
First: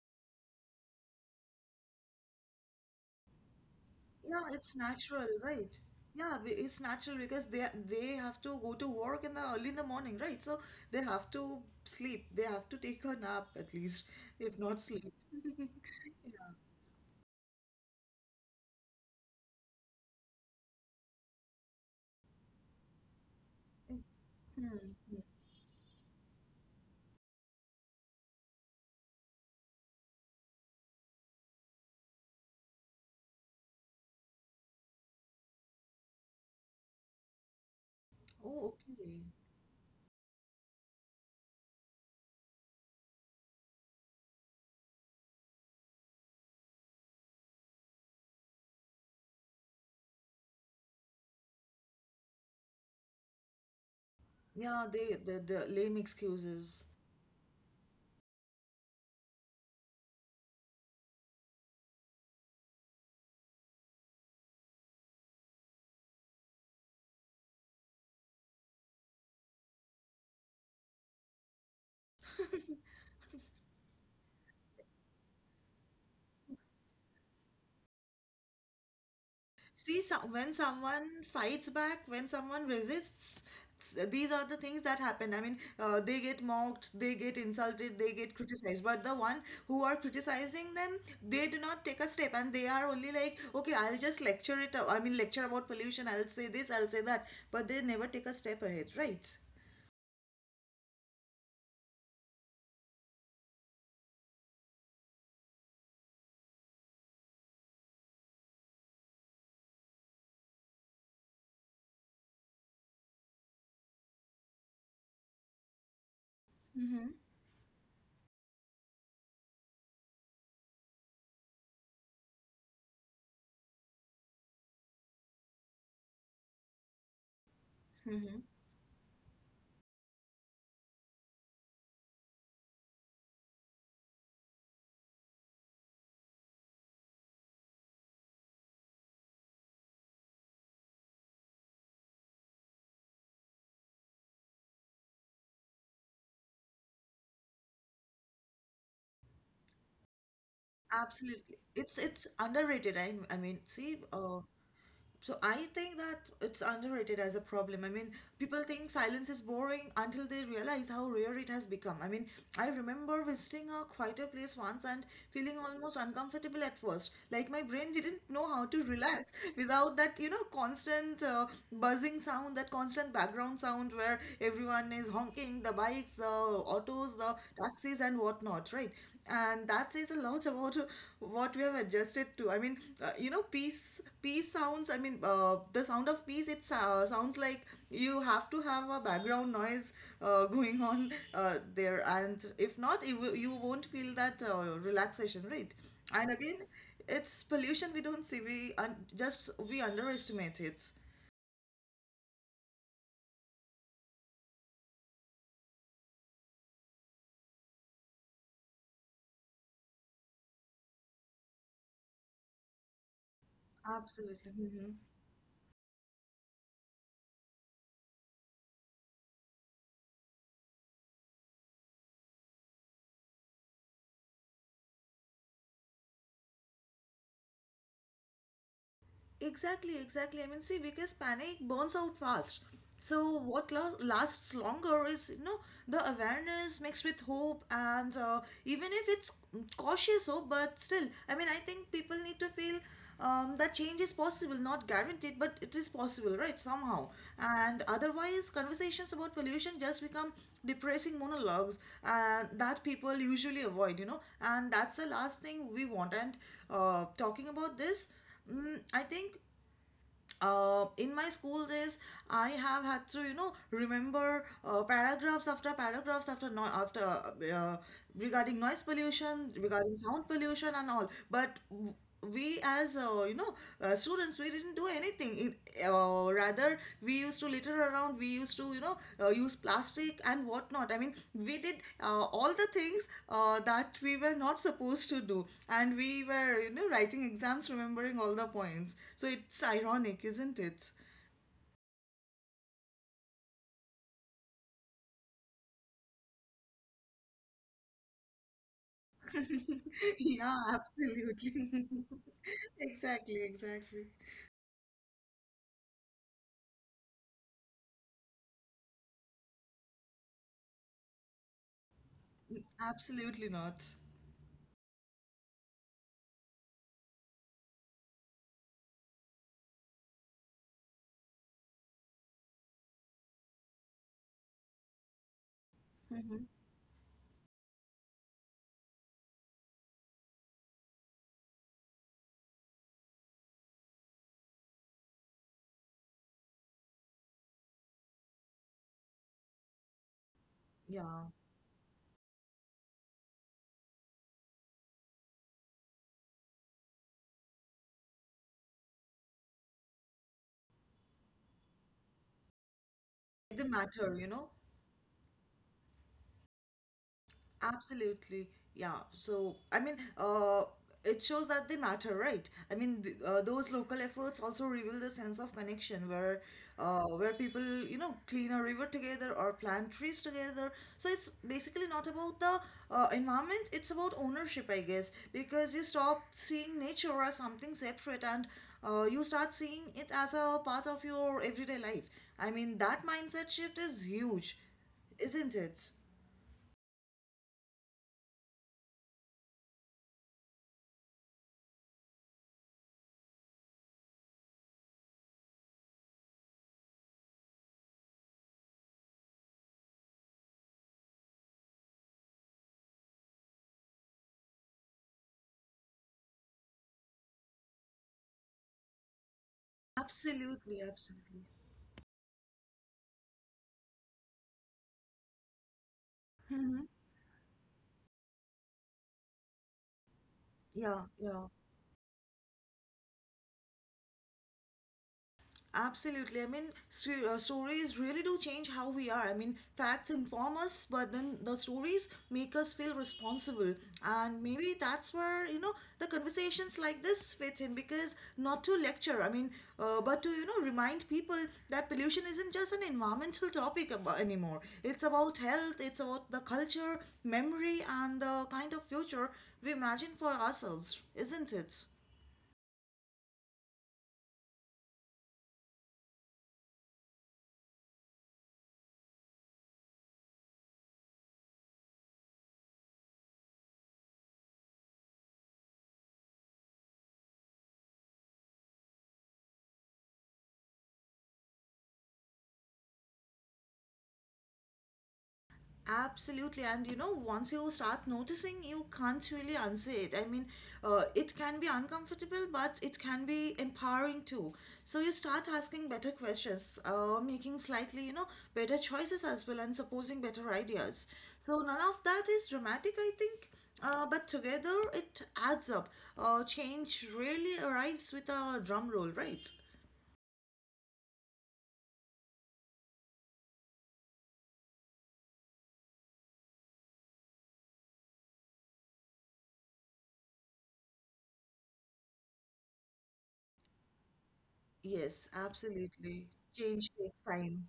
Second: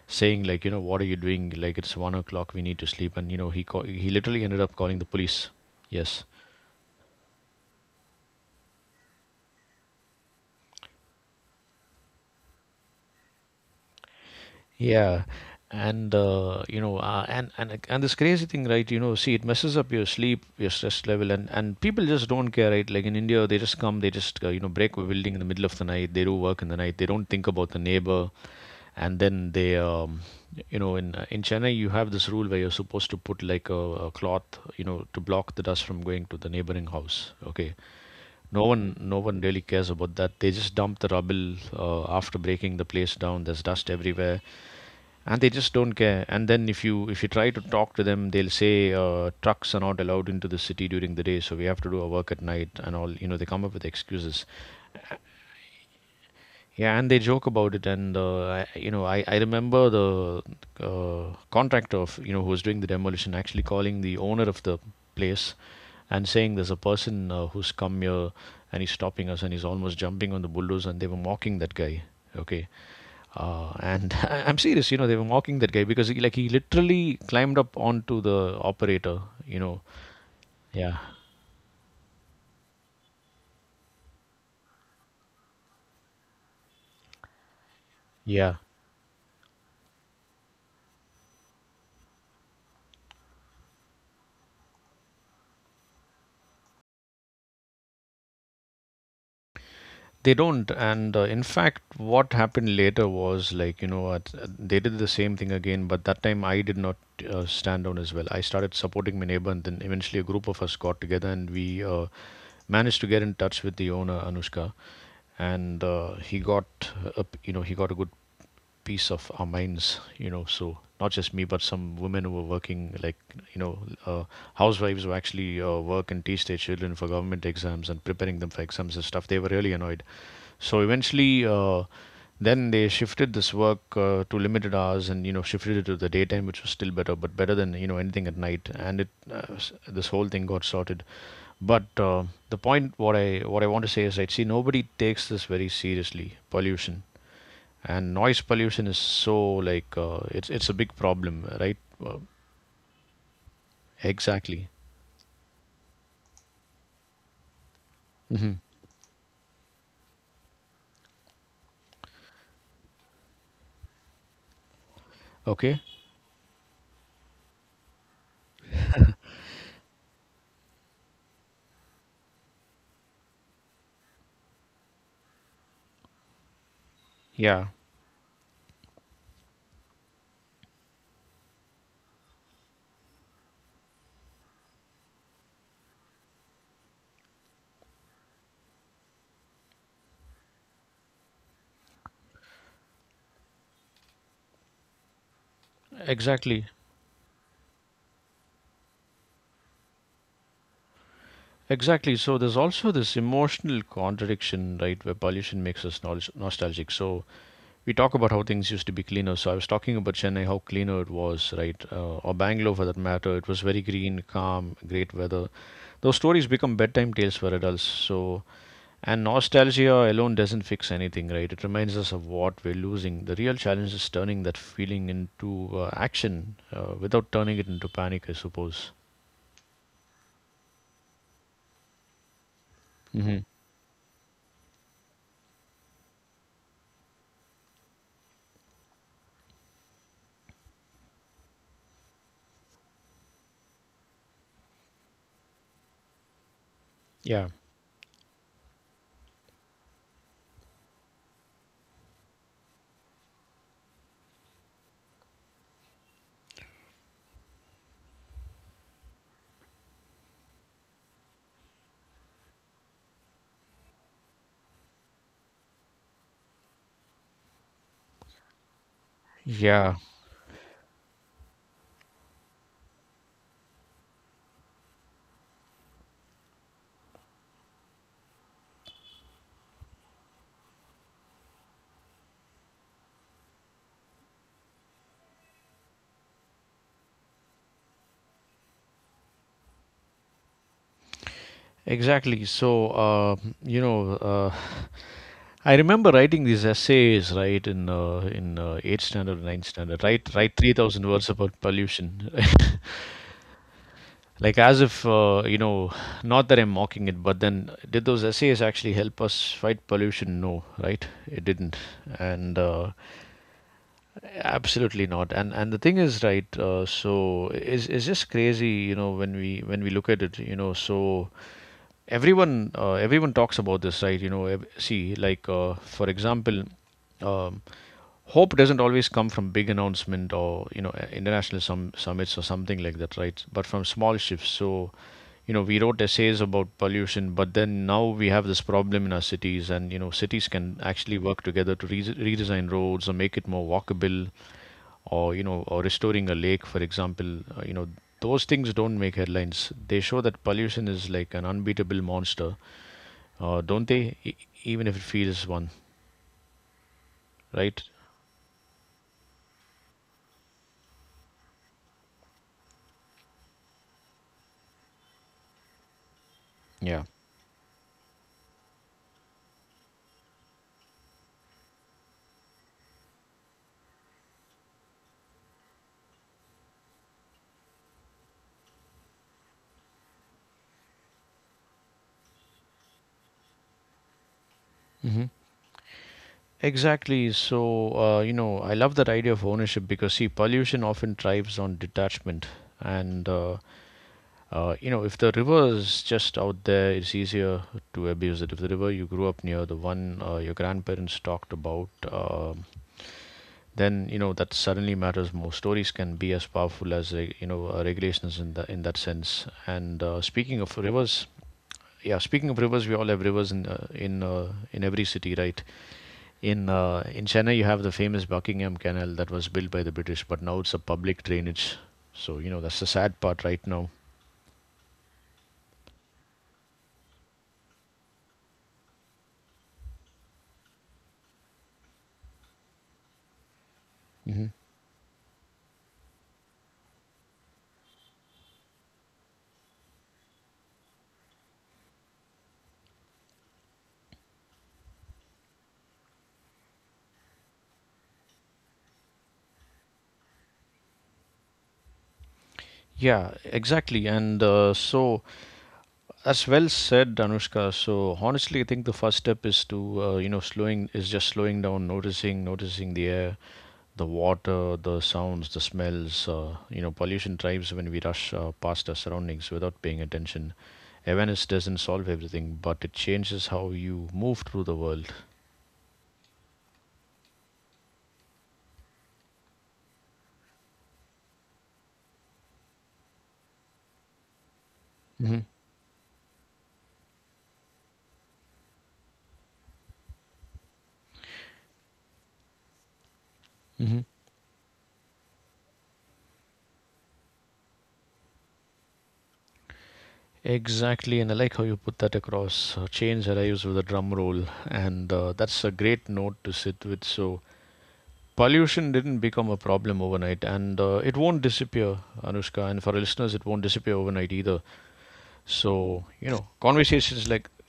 A: saying like, you know, what are you doing? Like it's 1 o'clock, we need to sleep, and you know, he
B: Yeah,
A: literally ended
B: it's
A: up calling the
B: natural,
A: police.
B: right?
A: Yes.
B: Yeah, it's natural because they have to go to work in the early in the morning, right? So they have to sleep. They have to take a nap at least, if not sleep.
A: Yeah, and you know, and this crazy thing, right? You know, see, it messes up your sleep, your stress level, and people just don't care, right? Like in India, they just come, they just you know, break a
B: Hmm.
A: building in the middle of the night. They do work in the night. They don't think about the neighbor, and then they, you know, in Chennai, you have this rule where you're supposed to put like a cloth, you know, to block the dust from going to the neighboring house. Okay, no
B: Oh,
A: one no
B: okay.
A: one really cares about that. They just dump the rubble after breaking the place down. There's dust everywhere, and they just don't care. And then if you try to talk to them, they'll say trucks are not allowed into the city during the day, so we have to do our work at night and all, you know, they come up with excuses.
B: Yeah, they the lame excuses.
A: Yeah, and they joke about it. And I remember the contractor of, you know, who was doing the demolition actually calling the owner of the place and saying there's a person who's come here and he's stopping us, and he's almost jumping on the bulldozer, and they were mocking that guy. Okay. And am serious, you know, they were mocking that guy because he, like, he literally climbed up onto the operator, you know.
B: See, some when
A: Yeah,
B: someone fights back, when someone resists, s- these are the things that happen. I mean, they get mocked, they get insulted, they get
A: yeah.
B: criticized. But the one who are criticizing them, they do not take a step, and they are only like, okay, I'll just lecture it. I mean, lecture about pollution. I'll say this, I'll say that, but they never take a step ahead, right?
A: They don't, and in fact, what happened later was, like, you know, they did the same thing again, but that time I did not stand down as well. I started supporting my neighbor, and then eventually a group of us got together and we managed to get in touch with the owner, Anushka, and he got
B: Mm-hmm.
A: a, you know, he got a good piece of our minds, you know. So not just me, but some women who were working, like, you know, uh, housewives, who actually work and teach their children for government exams and preparing
B: Mm-hmm.
A: them for exams and stuff, they were really annoyed. So eventually, then they shifted this work to limited hours, and, you know, shifted it to the daytime, which was still better, but better than, you know, anything at night. And it, this whole thing got sorted. But uh, the point, what I want to say is, right, see, nobody takes this very seriously. Pollution and noise pollution is so, like, it's a big problem,
B: Absolutely.
A: right? Uh,
B: It's underrated. I mean, see,
A: exactly.
B: so I think that it's underrated as a problem. I mean, people think silence is boring until they realize how rare it has become. I mean, I remember visiting a quieter place once and feeling
A: Okay.
B: almost uncomfortable at first. Like my brain didn't know how to relax without that, you know, constant buzzing sound, that constant background sound where everyone is honking, the bikes, the autos, the
A: Yeah,
B: taxis and whatnot, right? And that says a lot about what we have adjusted to. I mean, you know, peace sounds, I mean, the sound of peace, it sounds like you have to have a background noise going on there, and if not you won't feel that relaxation, right? And again,
A: exactly,
B: it's pollution we don't see. Just we underestimate it.
A: exactly. So there's also this emotional contradiction, right, where pollution makes us nostalgic. So we talk about how things used to be cleaner. So I was talking about Chennai, how cleaner it was, right? Uh, or Bangalore, for that matter, it was very green,
B: Absolutely.
A: calm,
B: Mhm.
A: great weather. Those stories become bedtime tales for adults. So and nostalgia alone doesn't fix anything, right? It reminds us of what we're losing. The real challenge is turning that feeling into action without turning it into panic, I suppose.
B: Exactly, exactly. I mean, see, because panic burns out fast. So
A: Hmm.
B: what lasts longer is, you know, the awareness mixed with hope, and even if it's cautious hope, but still, I mean, I think people need to feel that change is possible, not guaranteed, but it is possible, right? Somehow,
A: Yeah.
B: and otherwise, conversations about pollution just become depressing monologues, and that people usually avoid, you know, and that's the last thing we want. And talking about this. Mm, I think in my school days, I have had to, you know, remember paragraphs after paragraphs after no after regarding noise pollution, regarding
A: Yeah,
B: sound pollution and all. But we as, you know, students, we didn't do anything. It, or Rather we used to litter around. We used to, you know, use plastic and whatnot. I mean, we did all the things that we were not supposed to do, and we were, you know, writing exams, remembering all the points. So it's ironic, isn't it?
A: exactly. So, you know, uh, I remember writing these essays, right, in eighth standard, ninth standard, right, write
B: Yeah,
A: 3,000 words about
B: absolutely.
A: pollution.
B: Exactly, exactly.
A: Like, as if you know, not that I'm mocking it, but then did those essays actually help us fight pollution? No, right? It didn't. And
B: Absolutely not.
A: absolutely not. And the thing is, right? So it's just crazy, you know, when we look at it, you know. So everyone talks about this, right, you know. See, like, for
B: Hmm.
A: example, um, hope doesn't always come from big announcement or, you know, international summits or something like that, right, but from small shifts. So, you know, we wrote essays about pollution, but then now we have this problem in our cities. And, you know, cities can actually
B: Yeah,
A: work together to redesign roads or make it more walkable, or, you know, or restoring a lake, for example. You know, those things don't make headlines. They show that pollution is like an unbeatable monster,
B: the
A: don't
B: matter,
A: they,
B: you know.
A: even if it feels one, right?
B: Absolutely. Yeah. So, I mean, it shows that they matter, right? I mean, th those local efforts also reveal the sense of connection
A: Yeah.
B: where people, you know, clean a river together or plant trees together. So it's basically not about the environment, it's about ownership, I guess, because you stop seeing nature as something separate and you start seeing it as a part of your everyday life. I mean, that mindset shift is huge,
A: Hmm.
B: isn't it?
A: Exactly. So, you know, I love that idea of ownership because, see, pollution often thrives on detachment. And, you know, if the river is just out there, it's easier to abuse it. If the river you grew up near, the one your grandparents talked about, um, then, you know, that suddenly matters more. Stories can be as powerful as you know, regulations in the in that sense. And speaking of
B: Absolutely,
A: rivers,
B: absolutely.
A: yeah, speaking of rivers, we all have rivers in in every city, right?
B: Hmm.
A: In Chennai, you have the famous Buckingham Canal that was built by the British, but now it's a
B: Yeah,
A: public
B: yeah,
A: drainage. So, you know, that's the sad part right now.
B: absolutely. I mean, st stories really do change how we are. I mean, facts inform us, but then the stories make us feel responsible. And
A: Hmm.
B: maybe that's where, you know, the conversations like this fit in because not to lecture, I mean, but to, you know, remind people that pollution isn't just an environmental topic ab anymore. It's about health, it's about the culture, memory, and the kind of future we imagine for ourselves, isn't it?
A: Yeah, exactly. And so, as well said, Anushka. So honestly, I think the first step is to, you know, slowing is just slowing down, noticing, noticing the air, the water, the sounds, the smells. You know, pollution thrives when we rush past our surroundings without paying attention. Awareness doesn't solve everything, but it changes how you move through the world.
B: Absolutely, and you know, once you start noticing, you can't really unsay it. I mean, it can be uncomfortable, but it can be empowering too. So you
A: Hmm.
B: start asking better questions, making slightly, you know, better choices as well, and supposing better ideas. So none of that is dramatic, I think,
A: Hmm.
B: but together it adds up. Change really arrives with a drum roll, right?
A: Exactly, and I like how you put that across. Change arrives with a drum roll, and that's a great note to sit with. So pollution didn't become a problem overnight, and it won't disappear, Anushka, and for our listeners, it won't disappear overnight either.
B: Yes,
A: So,
B: absolutely.
A: you know,
B: Change takes
A: conversations like,
B: time.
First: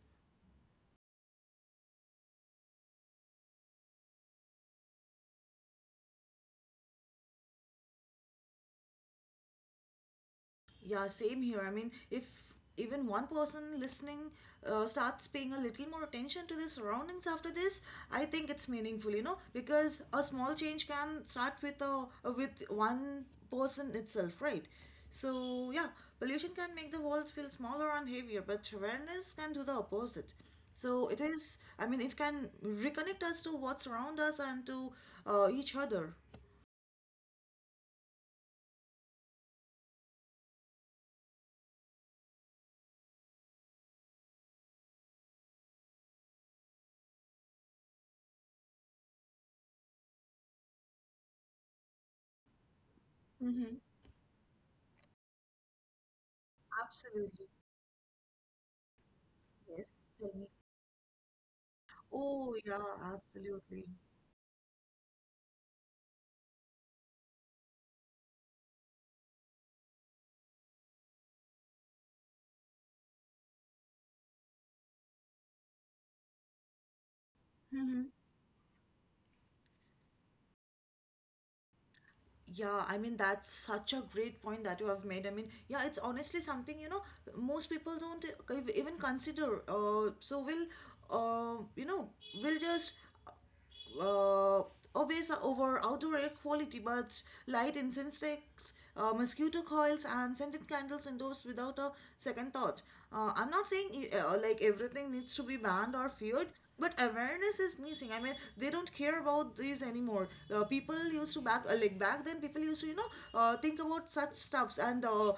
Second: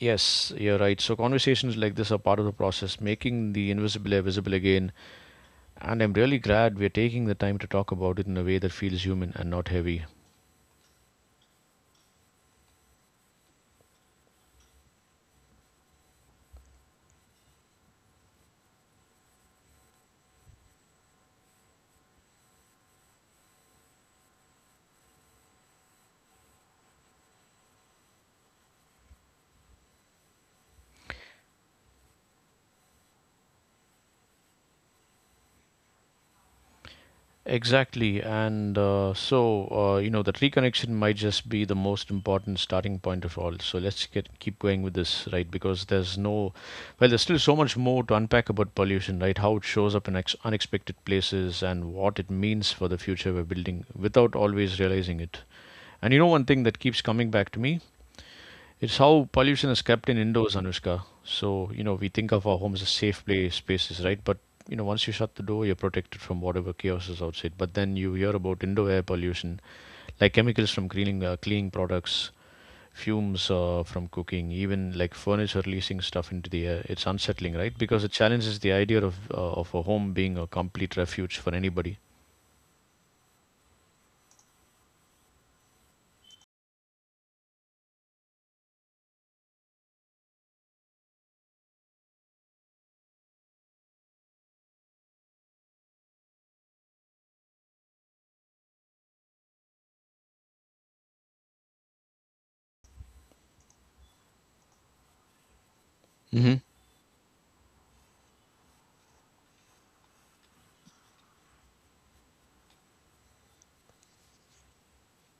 A: yes, you're right, so conversations like this are part of the process, making the invisible air visible again. And I'm really glad we're taking the time to talk about it in a way that feels human and not heavy.
B: Yeah, same here. I mean, if even one person listening starts paying a little more attention to their surroundings after this, I think it's meaningful, you know, because a small change can start with a with one person itself, right? So yeah, pollution can make the world feel smaller and heavier, but awareness can do the opposite. So it is, I mean, it can reconnect us to what's around us and to each other.
A: Exactly. And you know, that reconnection might just be the most important starting point of all. So let's get keep going with this, right? Because there's no, well, there's still so much more to unpack about pollution, right? How it shows up in unexpected places and what it means for the future we're
B: Mm-hmm.
A: building without always realizing it. And, you know, one thing that keeps coming
B: Absolutely.
A: back to me, it's how pollution is
B: Yes.
A: kept in
B: Tell me.
A: indoors, Anushka. So, you know, we think of
B: Oh,
A: our
B: yeah,
A: homes as safe play
B: absolutely.
A: spaces, right? But, you know, once you shut the door, you're protected from whatever chaos is outside. But then you hear about indoor air pollution, like chemicals from cleaning, cleaning products, fumes from cooking, even like furniture releasing stuff into the air. It's unsettling, right? Because
B: Hmm.
A: it challenges the idea of a home being a complete refuge for anybody.
B: Yeah, I mean, that's such a great point that you have made. I mean, yeah, it's honestly something, you know, most people don't even consider. So we'll, you know, we'll just uh, obeys are over outdoor air quality, but light incense sticks, mosquito coils, and scented candles indoors without a second thought. I'm not saying like everything needs to be banned or feared. But awareness is missing. I mean, they don't care about these anymore. People used to back like back then. People used to, you know, think about such stuffs and,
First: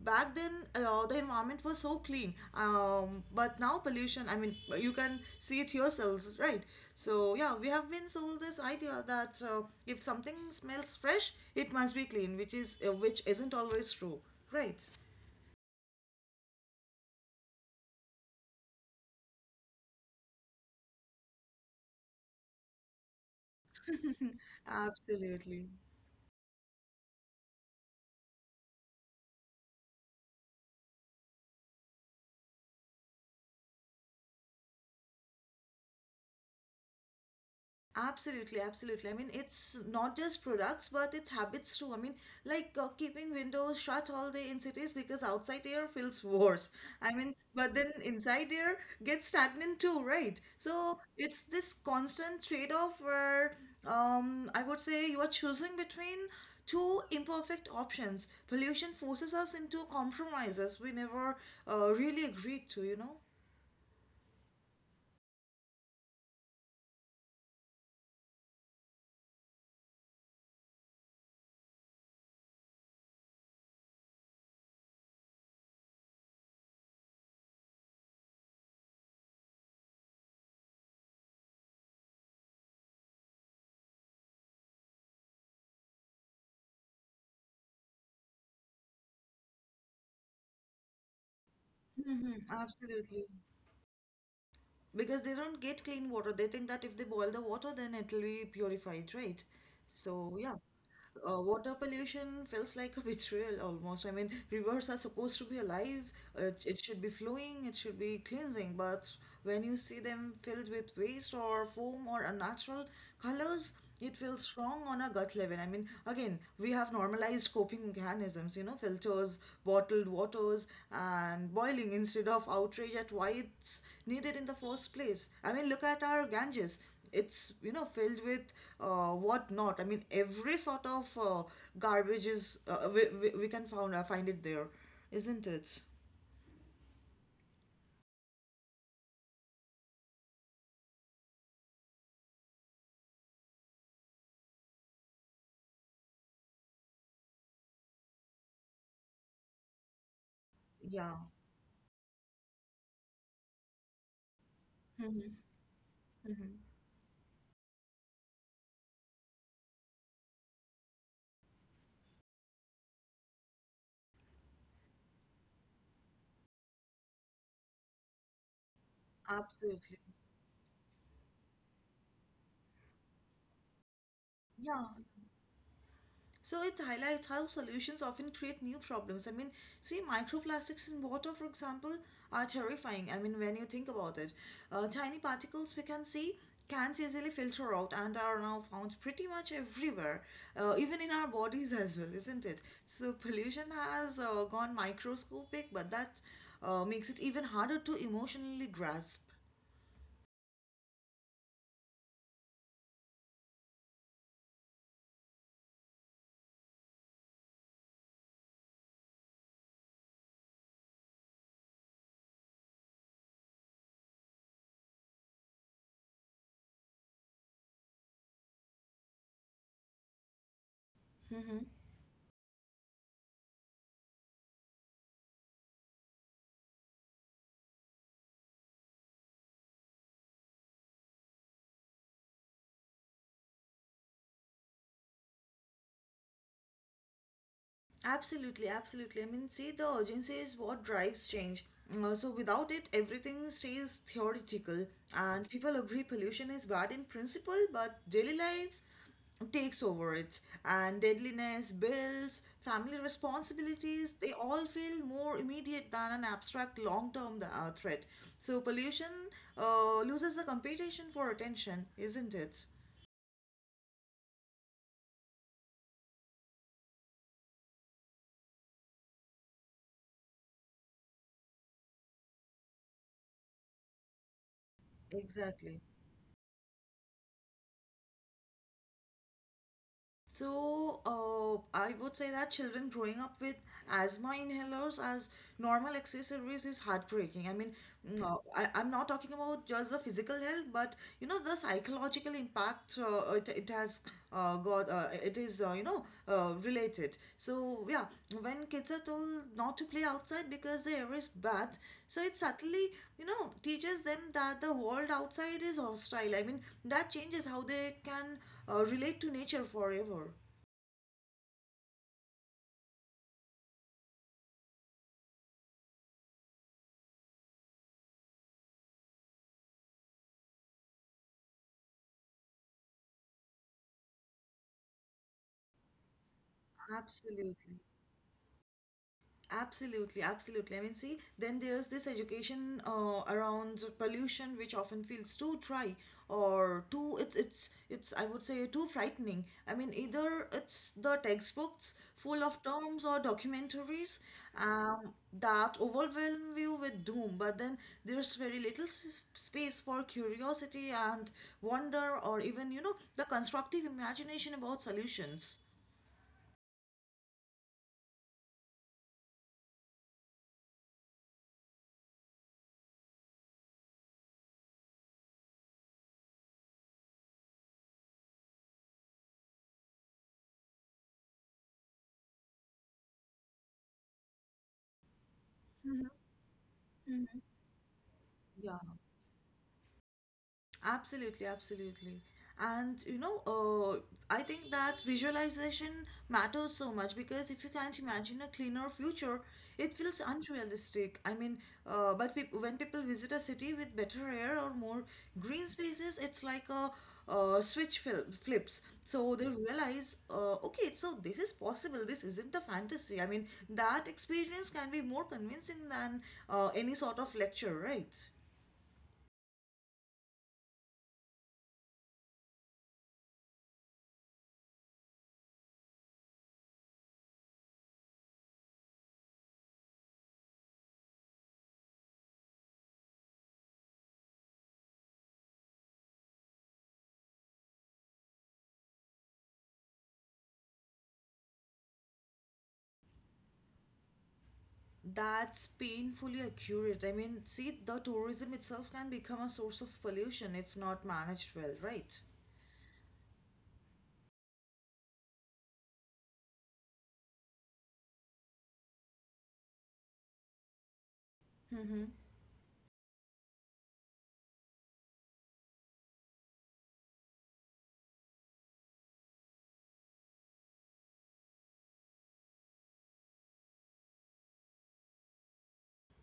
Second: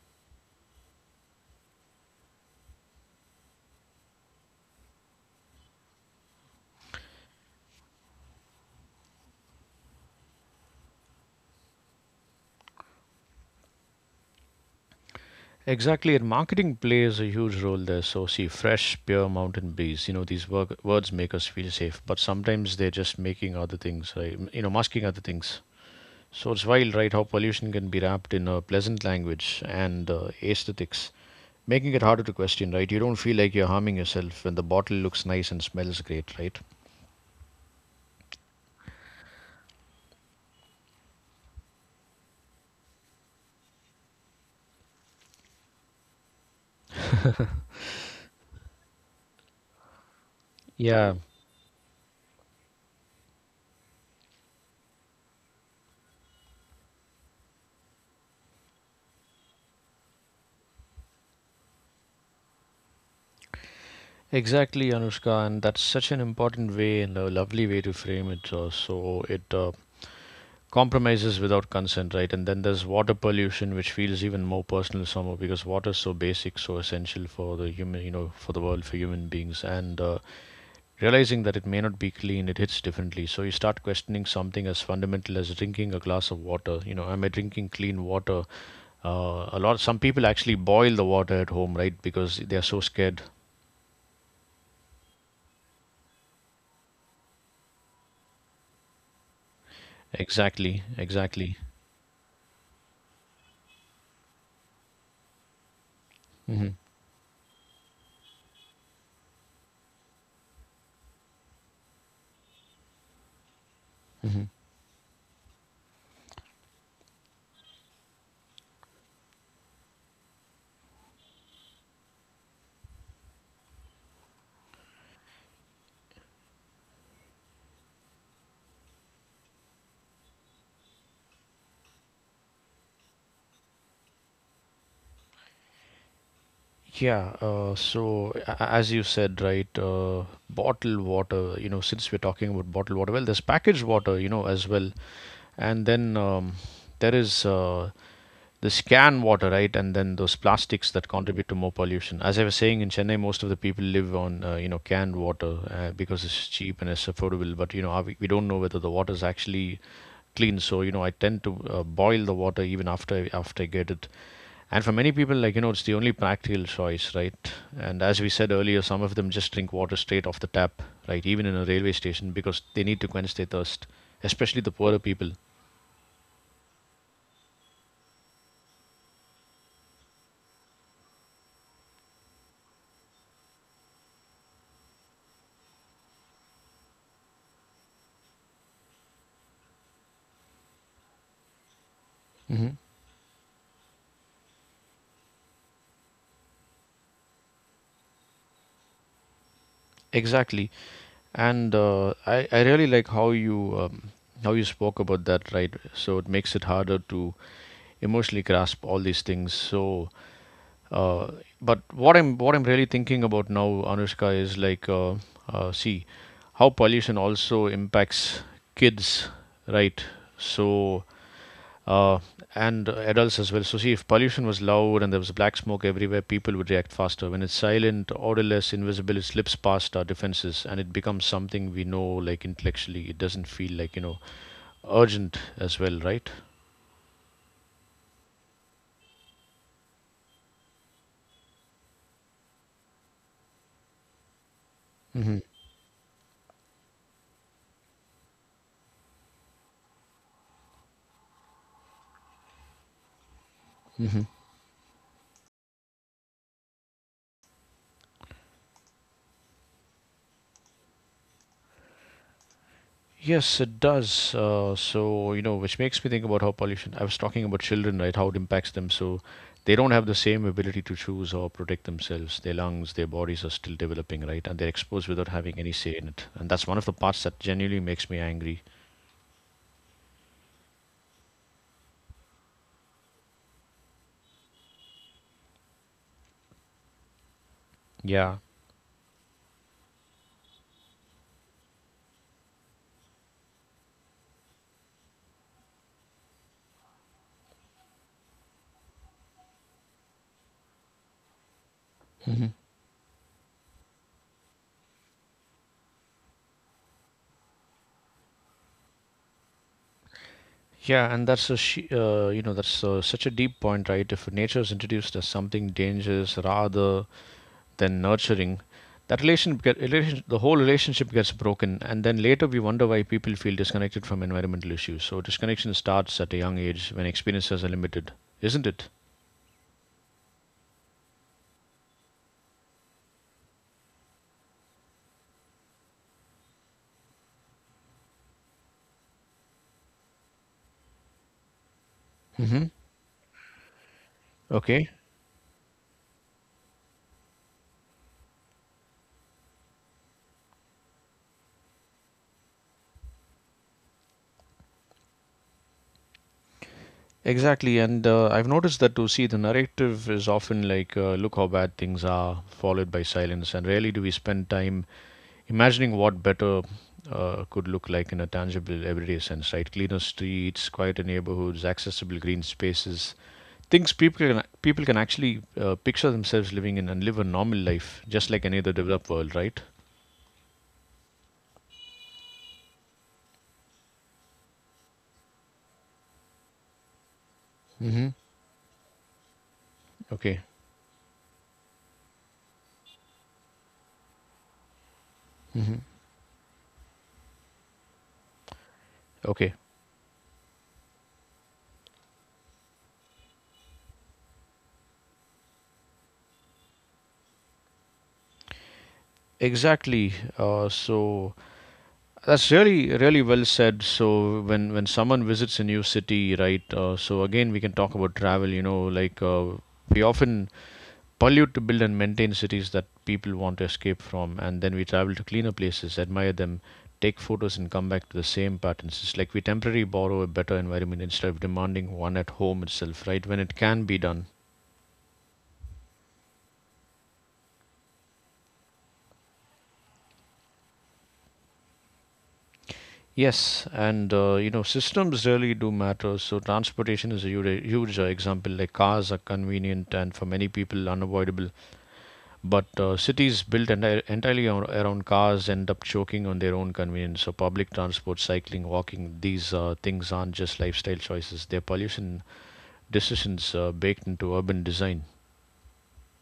B: back then the environment was so clean, but now pollution, I mean, you can see it yourselves, right? So yeah, we have been sold this idea that if something smells fresh it must be clean, which is which isn't always true, right?
A: Exactly, and marketing plays a huge role there. So, see, fresh, pure mountain breeze. You know, these words make us feel safe, but sometimes they're just making other things, right? You know, masking other things.
B: Absolutely.
A: So it's wild, right, how pollution can be wrapped in a pleasant language and aesthetics, making it harder to question, right? You don't feel like you're harming yourself when the bottle looks nice and smells great, right?
B: Absolutely, absolutely. I mean, it's not just products, but it's habits too. I mean, like keeping windows shut all day in cities because outside air feels worse. I mean, but then inside air gets stagnant too, right? So
A: Yeah,
B: it's this constant trade-off where I would say you are choosing between two imperfect options. Pollution forces us into compromises we never really agreed to, you know?
A: exactly, Anushka, and that's such an important way and a lovely way to frame it. So it compromises without consent, right? And then there's water pollution, which feels even more personal somehow because water is so basic, so essential for the human, you know, for the world, for human beings. And realizing that it may not be clean, it hits differently. So you start questioning something as fundamental as drinking a glass of water. You know, am I drinking clean water? A lot. Some people actually boil the water at home, right? Because
B: Hmm.
A: they are so scared.
B: Absolutely. Because they don't get clean water. They think that if they boil the water, then it'll be purified, right? So, yeah.
A: Exactly. Exactly.
B: Water pollution feels like a betrayal almost. I mean, rivers are supposed to be alive.
A: Hmm.
B: It should be flowing. It should be cleansing. But when you see them filled with waste or foam or unnatural colors, it feels
A: Hmm.
B: strong on a gut level. I mean, again, we have normalized coping mechanisms, you know, filters, bottled waters, and boiling instead of outrage at why it's needed in the first place. I mean, look at our Ganges. It's, you know, filled with what not. I mean, every sort of garbage is, we can found, find it there, isn't it?
A: Yeah, so as you said, right, bottled water, you know, since we're talking about bottled water, well, there's packaged water, you know, as well. And then, there is this can water, right? And then those plastics that
B: Yeah.
A: contribute to more pollution. As I was saying, in Chennai, most of the people live on, you know, canned
B: Hmm.
A: water because it's
B: Hmm.
A: cheap and it's affordable. But, you know, we don't know whether the water is actually clean. So, you know, I tend to boil the water even after after I get it. And for many people, like, you know, it's the only practical choice, right? And as we said earlier, some of them just drink water
B: Absolutely.
A: straight off the tap, right? Even in a railway station because they need to quench their thirst, especially the
B: Yeah,
A: poorer people.
B: so it highlights how solutions often create new problems. I mean, see, microplastics in water, for example, are terrifying. I mean, when you think about it, tiny particles we can see can easily filter out and are now found pretty much everywhere, even in our bodies as well, isn't it? So pollution has gone microscopic, but that makes it even harder to emotionally grasp.
A: Exactly. And I really like how you, how you spoke about that, right? So it makes it harder to emotionally grasp all these things. So, uh, but what I'm really thinking about now, Anushka, is like, see, how pollution also impacts kids, right? So uh, and adults as well. So, see, if pollution was loud and there was black smoke everywhere, people would react faster. When it's silent, odorless, invisible, it slips past our defenses, and it becomes something we know, like, intellectually. It doesn't feel like, you know, urgent as well, right?
B: Absolutely, absolutely. I mean, see, the urgency is what drives change. So, without it, everything stays theoretical,
A: Mm-hmm.
B: and people agree pollution is bad in principle, but daily life takes over it. And deadliness, bills, family responsibilities, they all feel more immediate than an abstract long term threat. So, pollution loses the competition for attention, isn't it?
A: Yes, it does. So, you know, which makes me think about how pollution, I was talking about children, right, how it impacts them. So they don't have the same ability to choose or protect themselves. Their lungs, their bodies are still developing, right? And they're exposed without having any
B: Exactly.
A: say in it. And that's one of the parts that genuinely makes me angry.
B: So, I would say that children growing up with asthma inhalers as normal accessories is heartbreaking. I mean,
A: Yeah.
B: no, I'm not talking about just the physical health, but you know, the psychological impact it is, you know, related. So, yeah, when kids are told not to play outside because the air is bad, so it subtly, you know, teaches them that the world outside is hostile. I mean, that changes how they can relate to nature forever.
A: Yeah, and that's a you know, that's such a deep point, right? If nature is introduced as something dangerous, rather then nurturing, that relation, relation the whole relationship gets broken, and then later we wonder why people feel disconnected from environmental issues. So disconnection starts at a young age when experiences are
B: Absolutely.
A: limited, isn't it?
B: Absolutely, absolutely. I mean, see, then there's this education around pollution, which often feels too dry or too it's I would say too frightening. I mean, either it's the textbooks full of
A: Hmm.
B: terms or documentaries
A: Okay,
B: that overwhelm you with doom, but then there's very little space for curiosity and wonder, or even you know the constructive imagination about solutions.
A: exactly. And I've noticed that too. See, the narrative is often like, look how bad things are, followed by silence. And rarely do we spend time imagining what better could look like in a tangible, everyday sense, right? Cleaner streets, quieter neighborhoods, accessible green spaces. Things people can actually picture themselves living in and live a
B: Mm.
A: normal life, just like any other
B: Yeah,
A: developed world, right?
B: absolutely, absolutely. And you know, I think that visualization matters so much because if you can't
A: Hmm.
B: imagine a cleaner future, it feels
A: Okay,
B: unrealistic. I mean, but peop when people visit a city with better air or more green
A: hmm,
B: spaces, it's like a switch fil flips. So they
A: okay,
B: realize, okay, so this is possible. This isn't a fantasy. I mean, that experience can be more convincing than any sort of lecture, right?
A: exactly. So that's really well said. So when someone visits a new city, right? So again, we can talk about travel. You know, like we often pollute to build and maintain cities that people want to escape from, and then we travel to cleaner places, admire them, take photos, and come back to the same patterns. It's like we temporarily borrow a better environment instead of demanding one at home itself, right? When it can be done.
B: That's painfully accurate. I mean, see, the tourism itself can become a source of pollution if not managed well, right?
A: Yes, and you know, systems really do matter. So, transportation is a huge, huge example. Like cars are convenient and for many people unavoidable.
B: Mm-hmm.
A: But cities built entirely around cars end up choking on their own convenience. So, public transport, cycling, walking, these things aren't just lifestyle choices, they're pollution decisions baked into urban design.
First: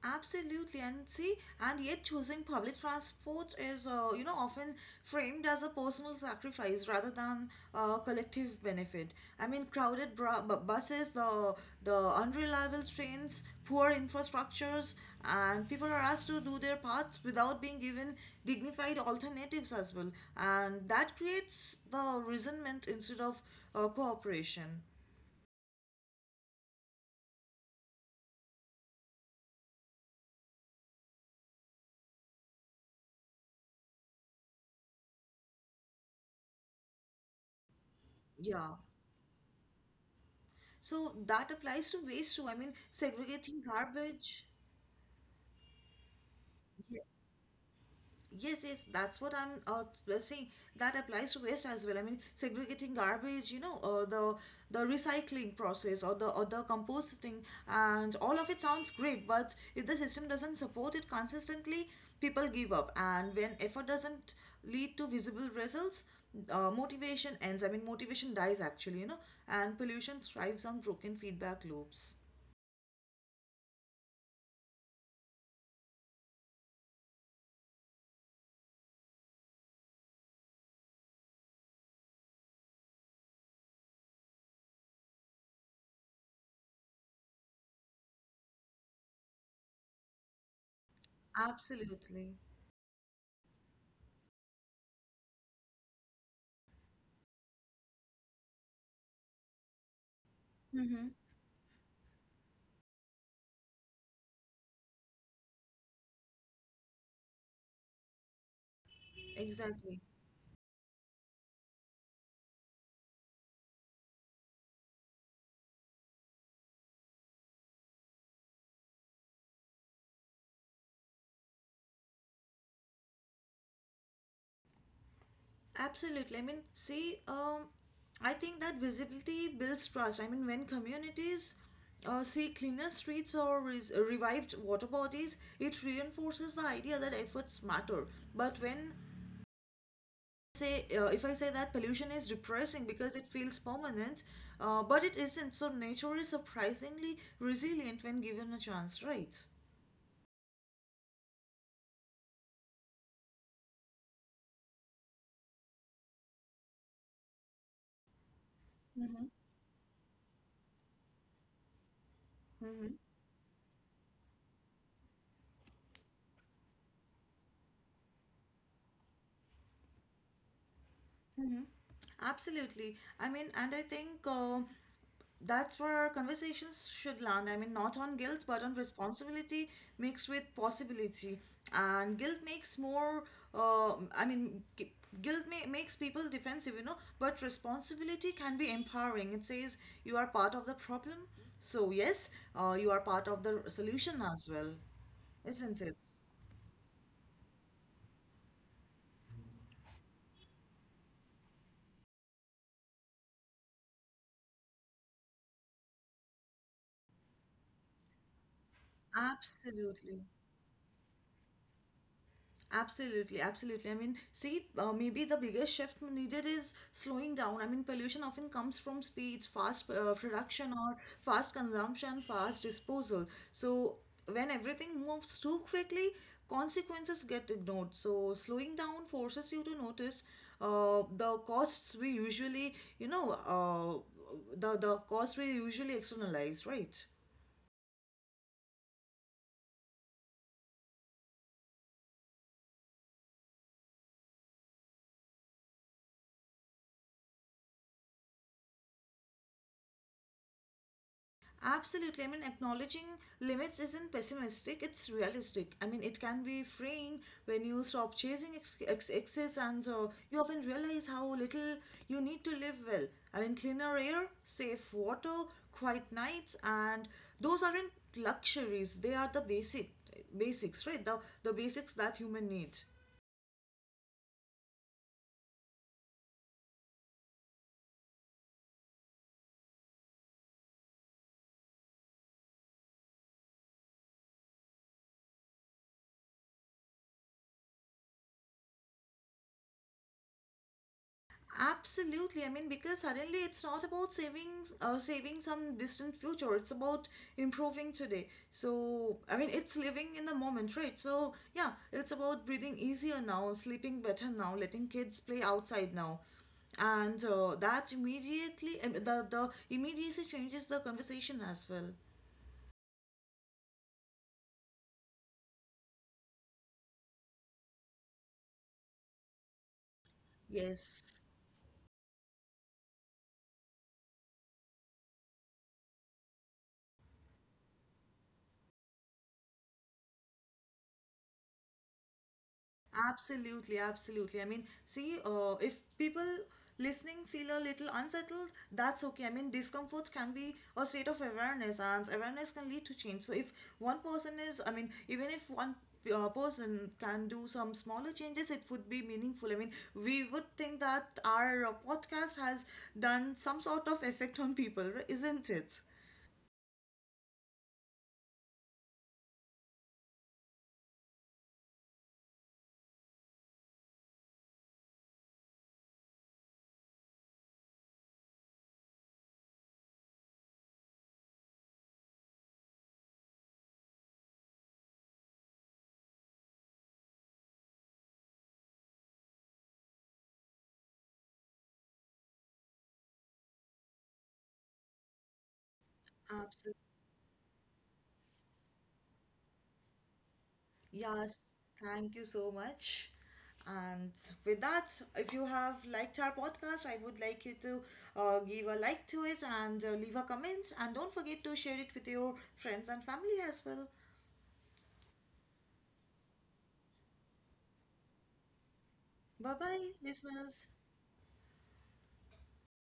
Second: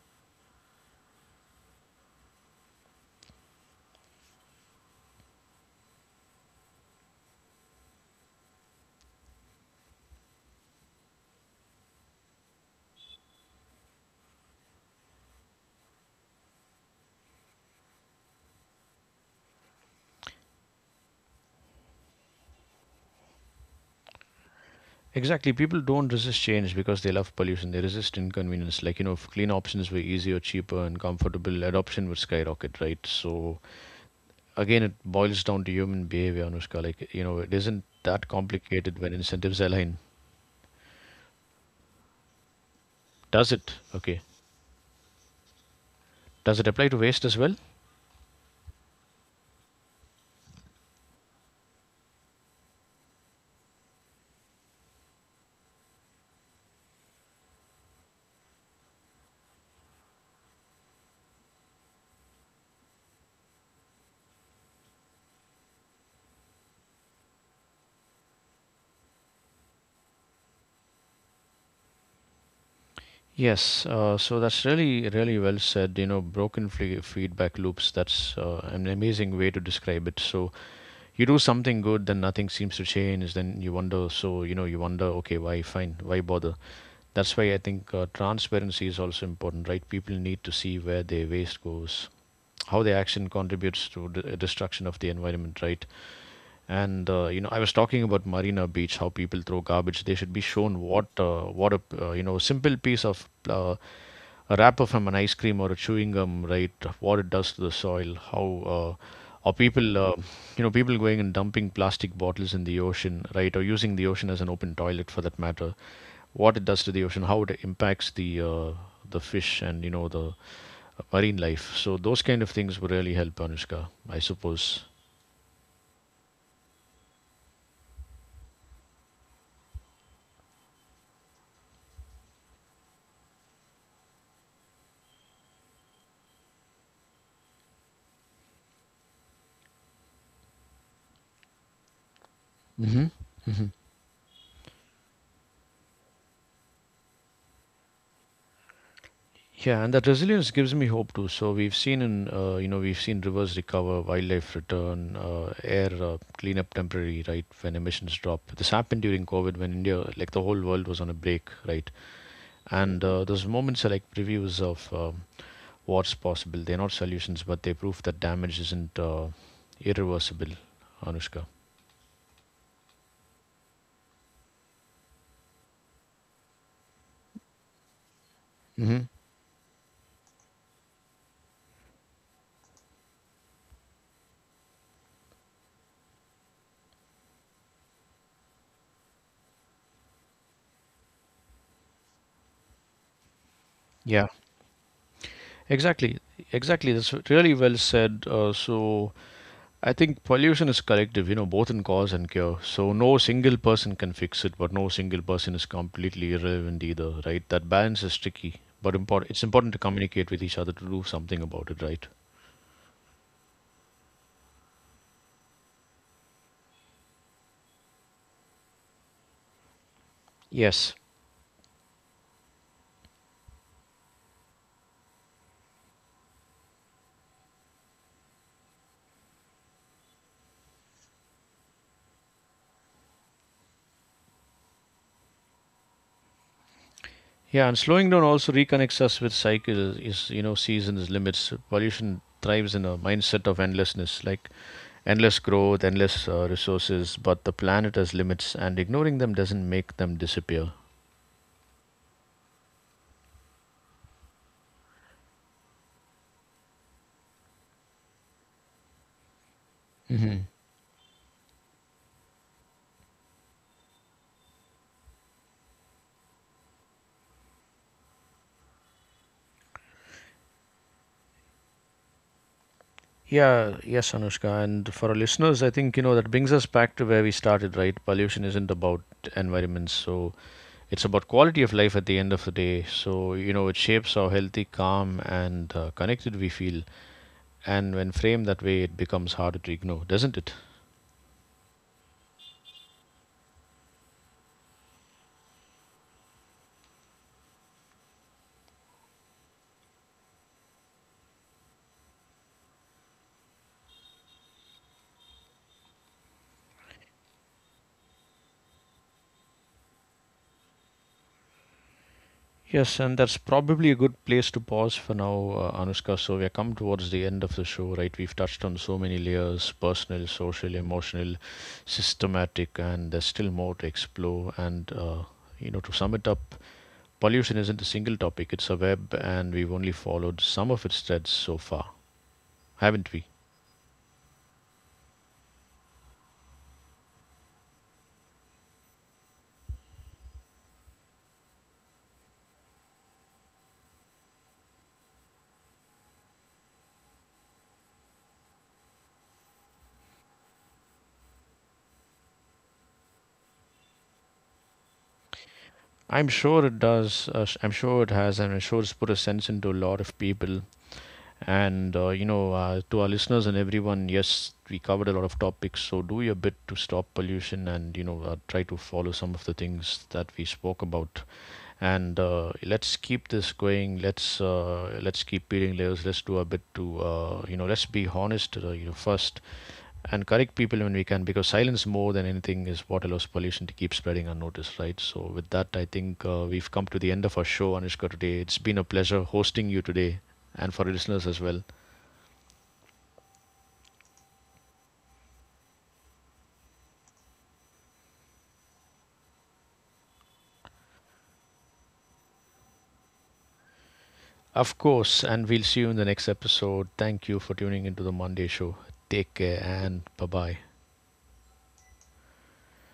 B: Absolutely, and see, and yet choosing public transport is, you know, often framed as a personal sacrifice rather than collective benefit. I mean, crowded buses, the unreliable trains, poor infrastructures, and people are asked to do their parts without being given dignified alternatives as well, and that creates the resentment instead of cooperation.
A: Exactly. People don't resist change because they love pollution. They resist inconvenience. Like, you know, if clean options were easier, cheaper, and comfortable, adoption would skyrocket, right? So, again, it boils down to human behavior, Anushka. Like, you know, it isn't that
B: Yeah.
A: complicated when incentives align.
B: So that applies to waste too. I mean,
A: Does
B: segregating
A: it? Okay.
B: garbage.
A: Does it apply to
B: Ye-
A: waste as well?
B: Yes, yes, that's what I'm saying. That applies to waste as well. I mean, segregating garbage, you know, or the recycling process or the composting, and all of it sounds great. But if the system doesn't support it consistently, people give up. And when effort doesn't lead to visible results, motivation ends. I mean, motivation dies actually, you know, and pollution thrives on broken feedback loops.
A: Yes, so that's really, really well said. You know, broken feedback loops, that's an amazing way to describe it. So you do something good, then nothing seems to change. Then you wonder, so, you know, you wonder, okay, why, fine, why bother? That's why I think transparency is also important, right? People need to see where their waste goes,
B: Absolutely.
A: how their action contributes to the destruction of the environment, right? And you know, I was talking about Marina Beach, how people throw garbage. They should be shown
B: Mm-hmm.
A: what a you know simple piece of a wrapper from an ice cream or a chewing gum, right? What it does to the soil, how are people
B: Exactly.
A: uh, you know people going and dumping plastic bottles in the ocean, right? Or using the ocean as an open toilet for that matter. What it does to the ocean, how it impacts the fish and you know the marine life. So those kind of things would really help, Anushka, I suppose.
B: Absolutely. I mean, see, I think that visibility builds trust. I mean, when communities see cleaner streets or revived water bodies, it reinforces the idea that efforts matter. But when say if I say that pollution is depressing
A: Mm-hmm.
B: because it feels permanent, but it isn't. So nature is surprisingly resilient when given a chance, right?
A: Yeah, and that resilience gives me hope too. So we've seen in you know we've seen rivers recover, wildlife return, air clean up temporary right when emissions drop. This happened
B: Hmm.
A: during COVID when India, like the whole world, was on a break, right?
B: Mm-hmm.
A: And Mhm. Those moments are like previews of what's possible. They're not solutions, but they prove that damage isn't irreversible. Anushka.
B: Absolutely. I mean, and I think that's where our conversations should land. I mean, not on guilt, but on
A: Hmm.
B: responsibility mixed with possibility. And guilt makes more, I mean, guilt makes people defensive, you know, but responsibility can be empowering. It says you are part of the problem. So, yes, you are part of the solution
A: Yeah.
B: as well, isn't it?
A: Exactly, exactly. That's really well said. So. I think pollution is collective, you know, both in cause and cure. So no single person can fix it, but no single person is completely irrelevant either, right? That balance is tricky, but important. It's important to
B: Absolutely.
A: communicate with each other to do something about it, right?
B: Absolutely, absolutely. I mean, see, maybe the biggest shift needed is slowing down. I mean, pollution often comes from speeds, fast production,
A: Yes.
B: or fast consumption, fast disposal. So, when everything moves too quickly, consequences get ignored. So, slowing down forces you to notice the costs we usually, you know, the costs we usually externalize, right?
A: Yeah, and slowing down also reconnects us with cycles, is you know, seasons, limits. Pollution thrives in a mindset of endlessness, like endless growth, endless resources, but the planet has limits, and ignoring them doesn't make them disappear.
B: Absolutely. I mean, acknowledging limits isn't pessimistic, it's realistic. I mean, it can be freeing when you stop chasing excess and so you
A: Hmm.
B: often realize how little you need to live well. I mean, cleaner air, safe water, quiet nights, and those aren't luxuries, they are the basics, right? The basics that human needs.
A: Yeah, yes, Anushka. And for our listeners, I think, you know, that brings us back to where we started, right? Pollution isn't about environments. So it's about quality of life at the end of the day. So, you know, it shapes how healthy, calm, and connected we feel. And when framed that way, it becomes harder to ignore, doesn't it?
B: Absolutely. I mean, because suddenly it's not about saving some distant future. It's about improving today. So, I mean, it's living in the moment, right? So, yeah, it's about breathing easier now, sleeping better now, letting kids play outside now. And that immediately, the immediacy changes the conversation as well.
A: Yes, and that's probably a good place to pause for now, Anushka. So we are come towards the end of the show, right? We've touched on so many layers: personal, social,
B: Yes.
A: emotional, systematic, and there's still more to explore. And you know, to sum it up, pollution isn't a single topic; it's a web, and we've only followed some of its threads so far, haven't we?
B: Absolutely, absolutely. I mean, see, if people listening feel a little unsettled, that's okay. I mean, discomforts can be a state of awareness, and awareness can lead to change. So, if one person is, I mean, even if one person can do some smaller changes, it would be meaningful. I mean, we would think that our podcast has done some sort of effect on people, right? Isn't it?
A: I'm sure it does. I'm sure it has, and I'm sure it's put a sense into a lot of people. And to our listeners and everyone, yes, we covered a lot of topics. So do your bit to stop pollution, and you know, try to follow some of the things that we spoke about. And let's keep this going. Let's keep peeling layers. Let's do a bit to you know, let's be honest you know, first and correct people when we can, because silence more than anything is what allows pollution to keep spreading unnoticed, right? So with that, I think we've come to the end of our show, Anushka. Today, it's been a pleasure hosting you today, and for our listeners
B: Yes,
A: as well.
B: thank you so much. And with that, if you have liked our podcast, I would like you to give a like to it and leave a comment. And don't forget to share it with your friends and family as well.
A: Of course, and we'll see you in the next episode. Thank you for tuning into the Monday show. Take
B: Bye
A: care
B: bye,
A: and bye bye.
B: listeners.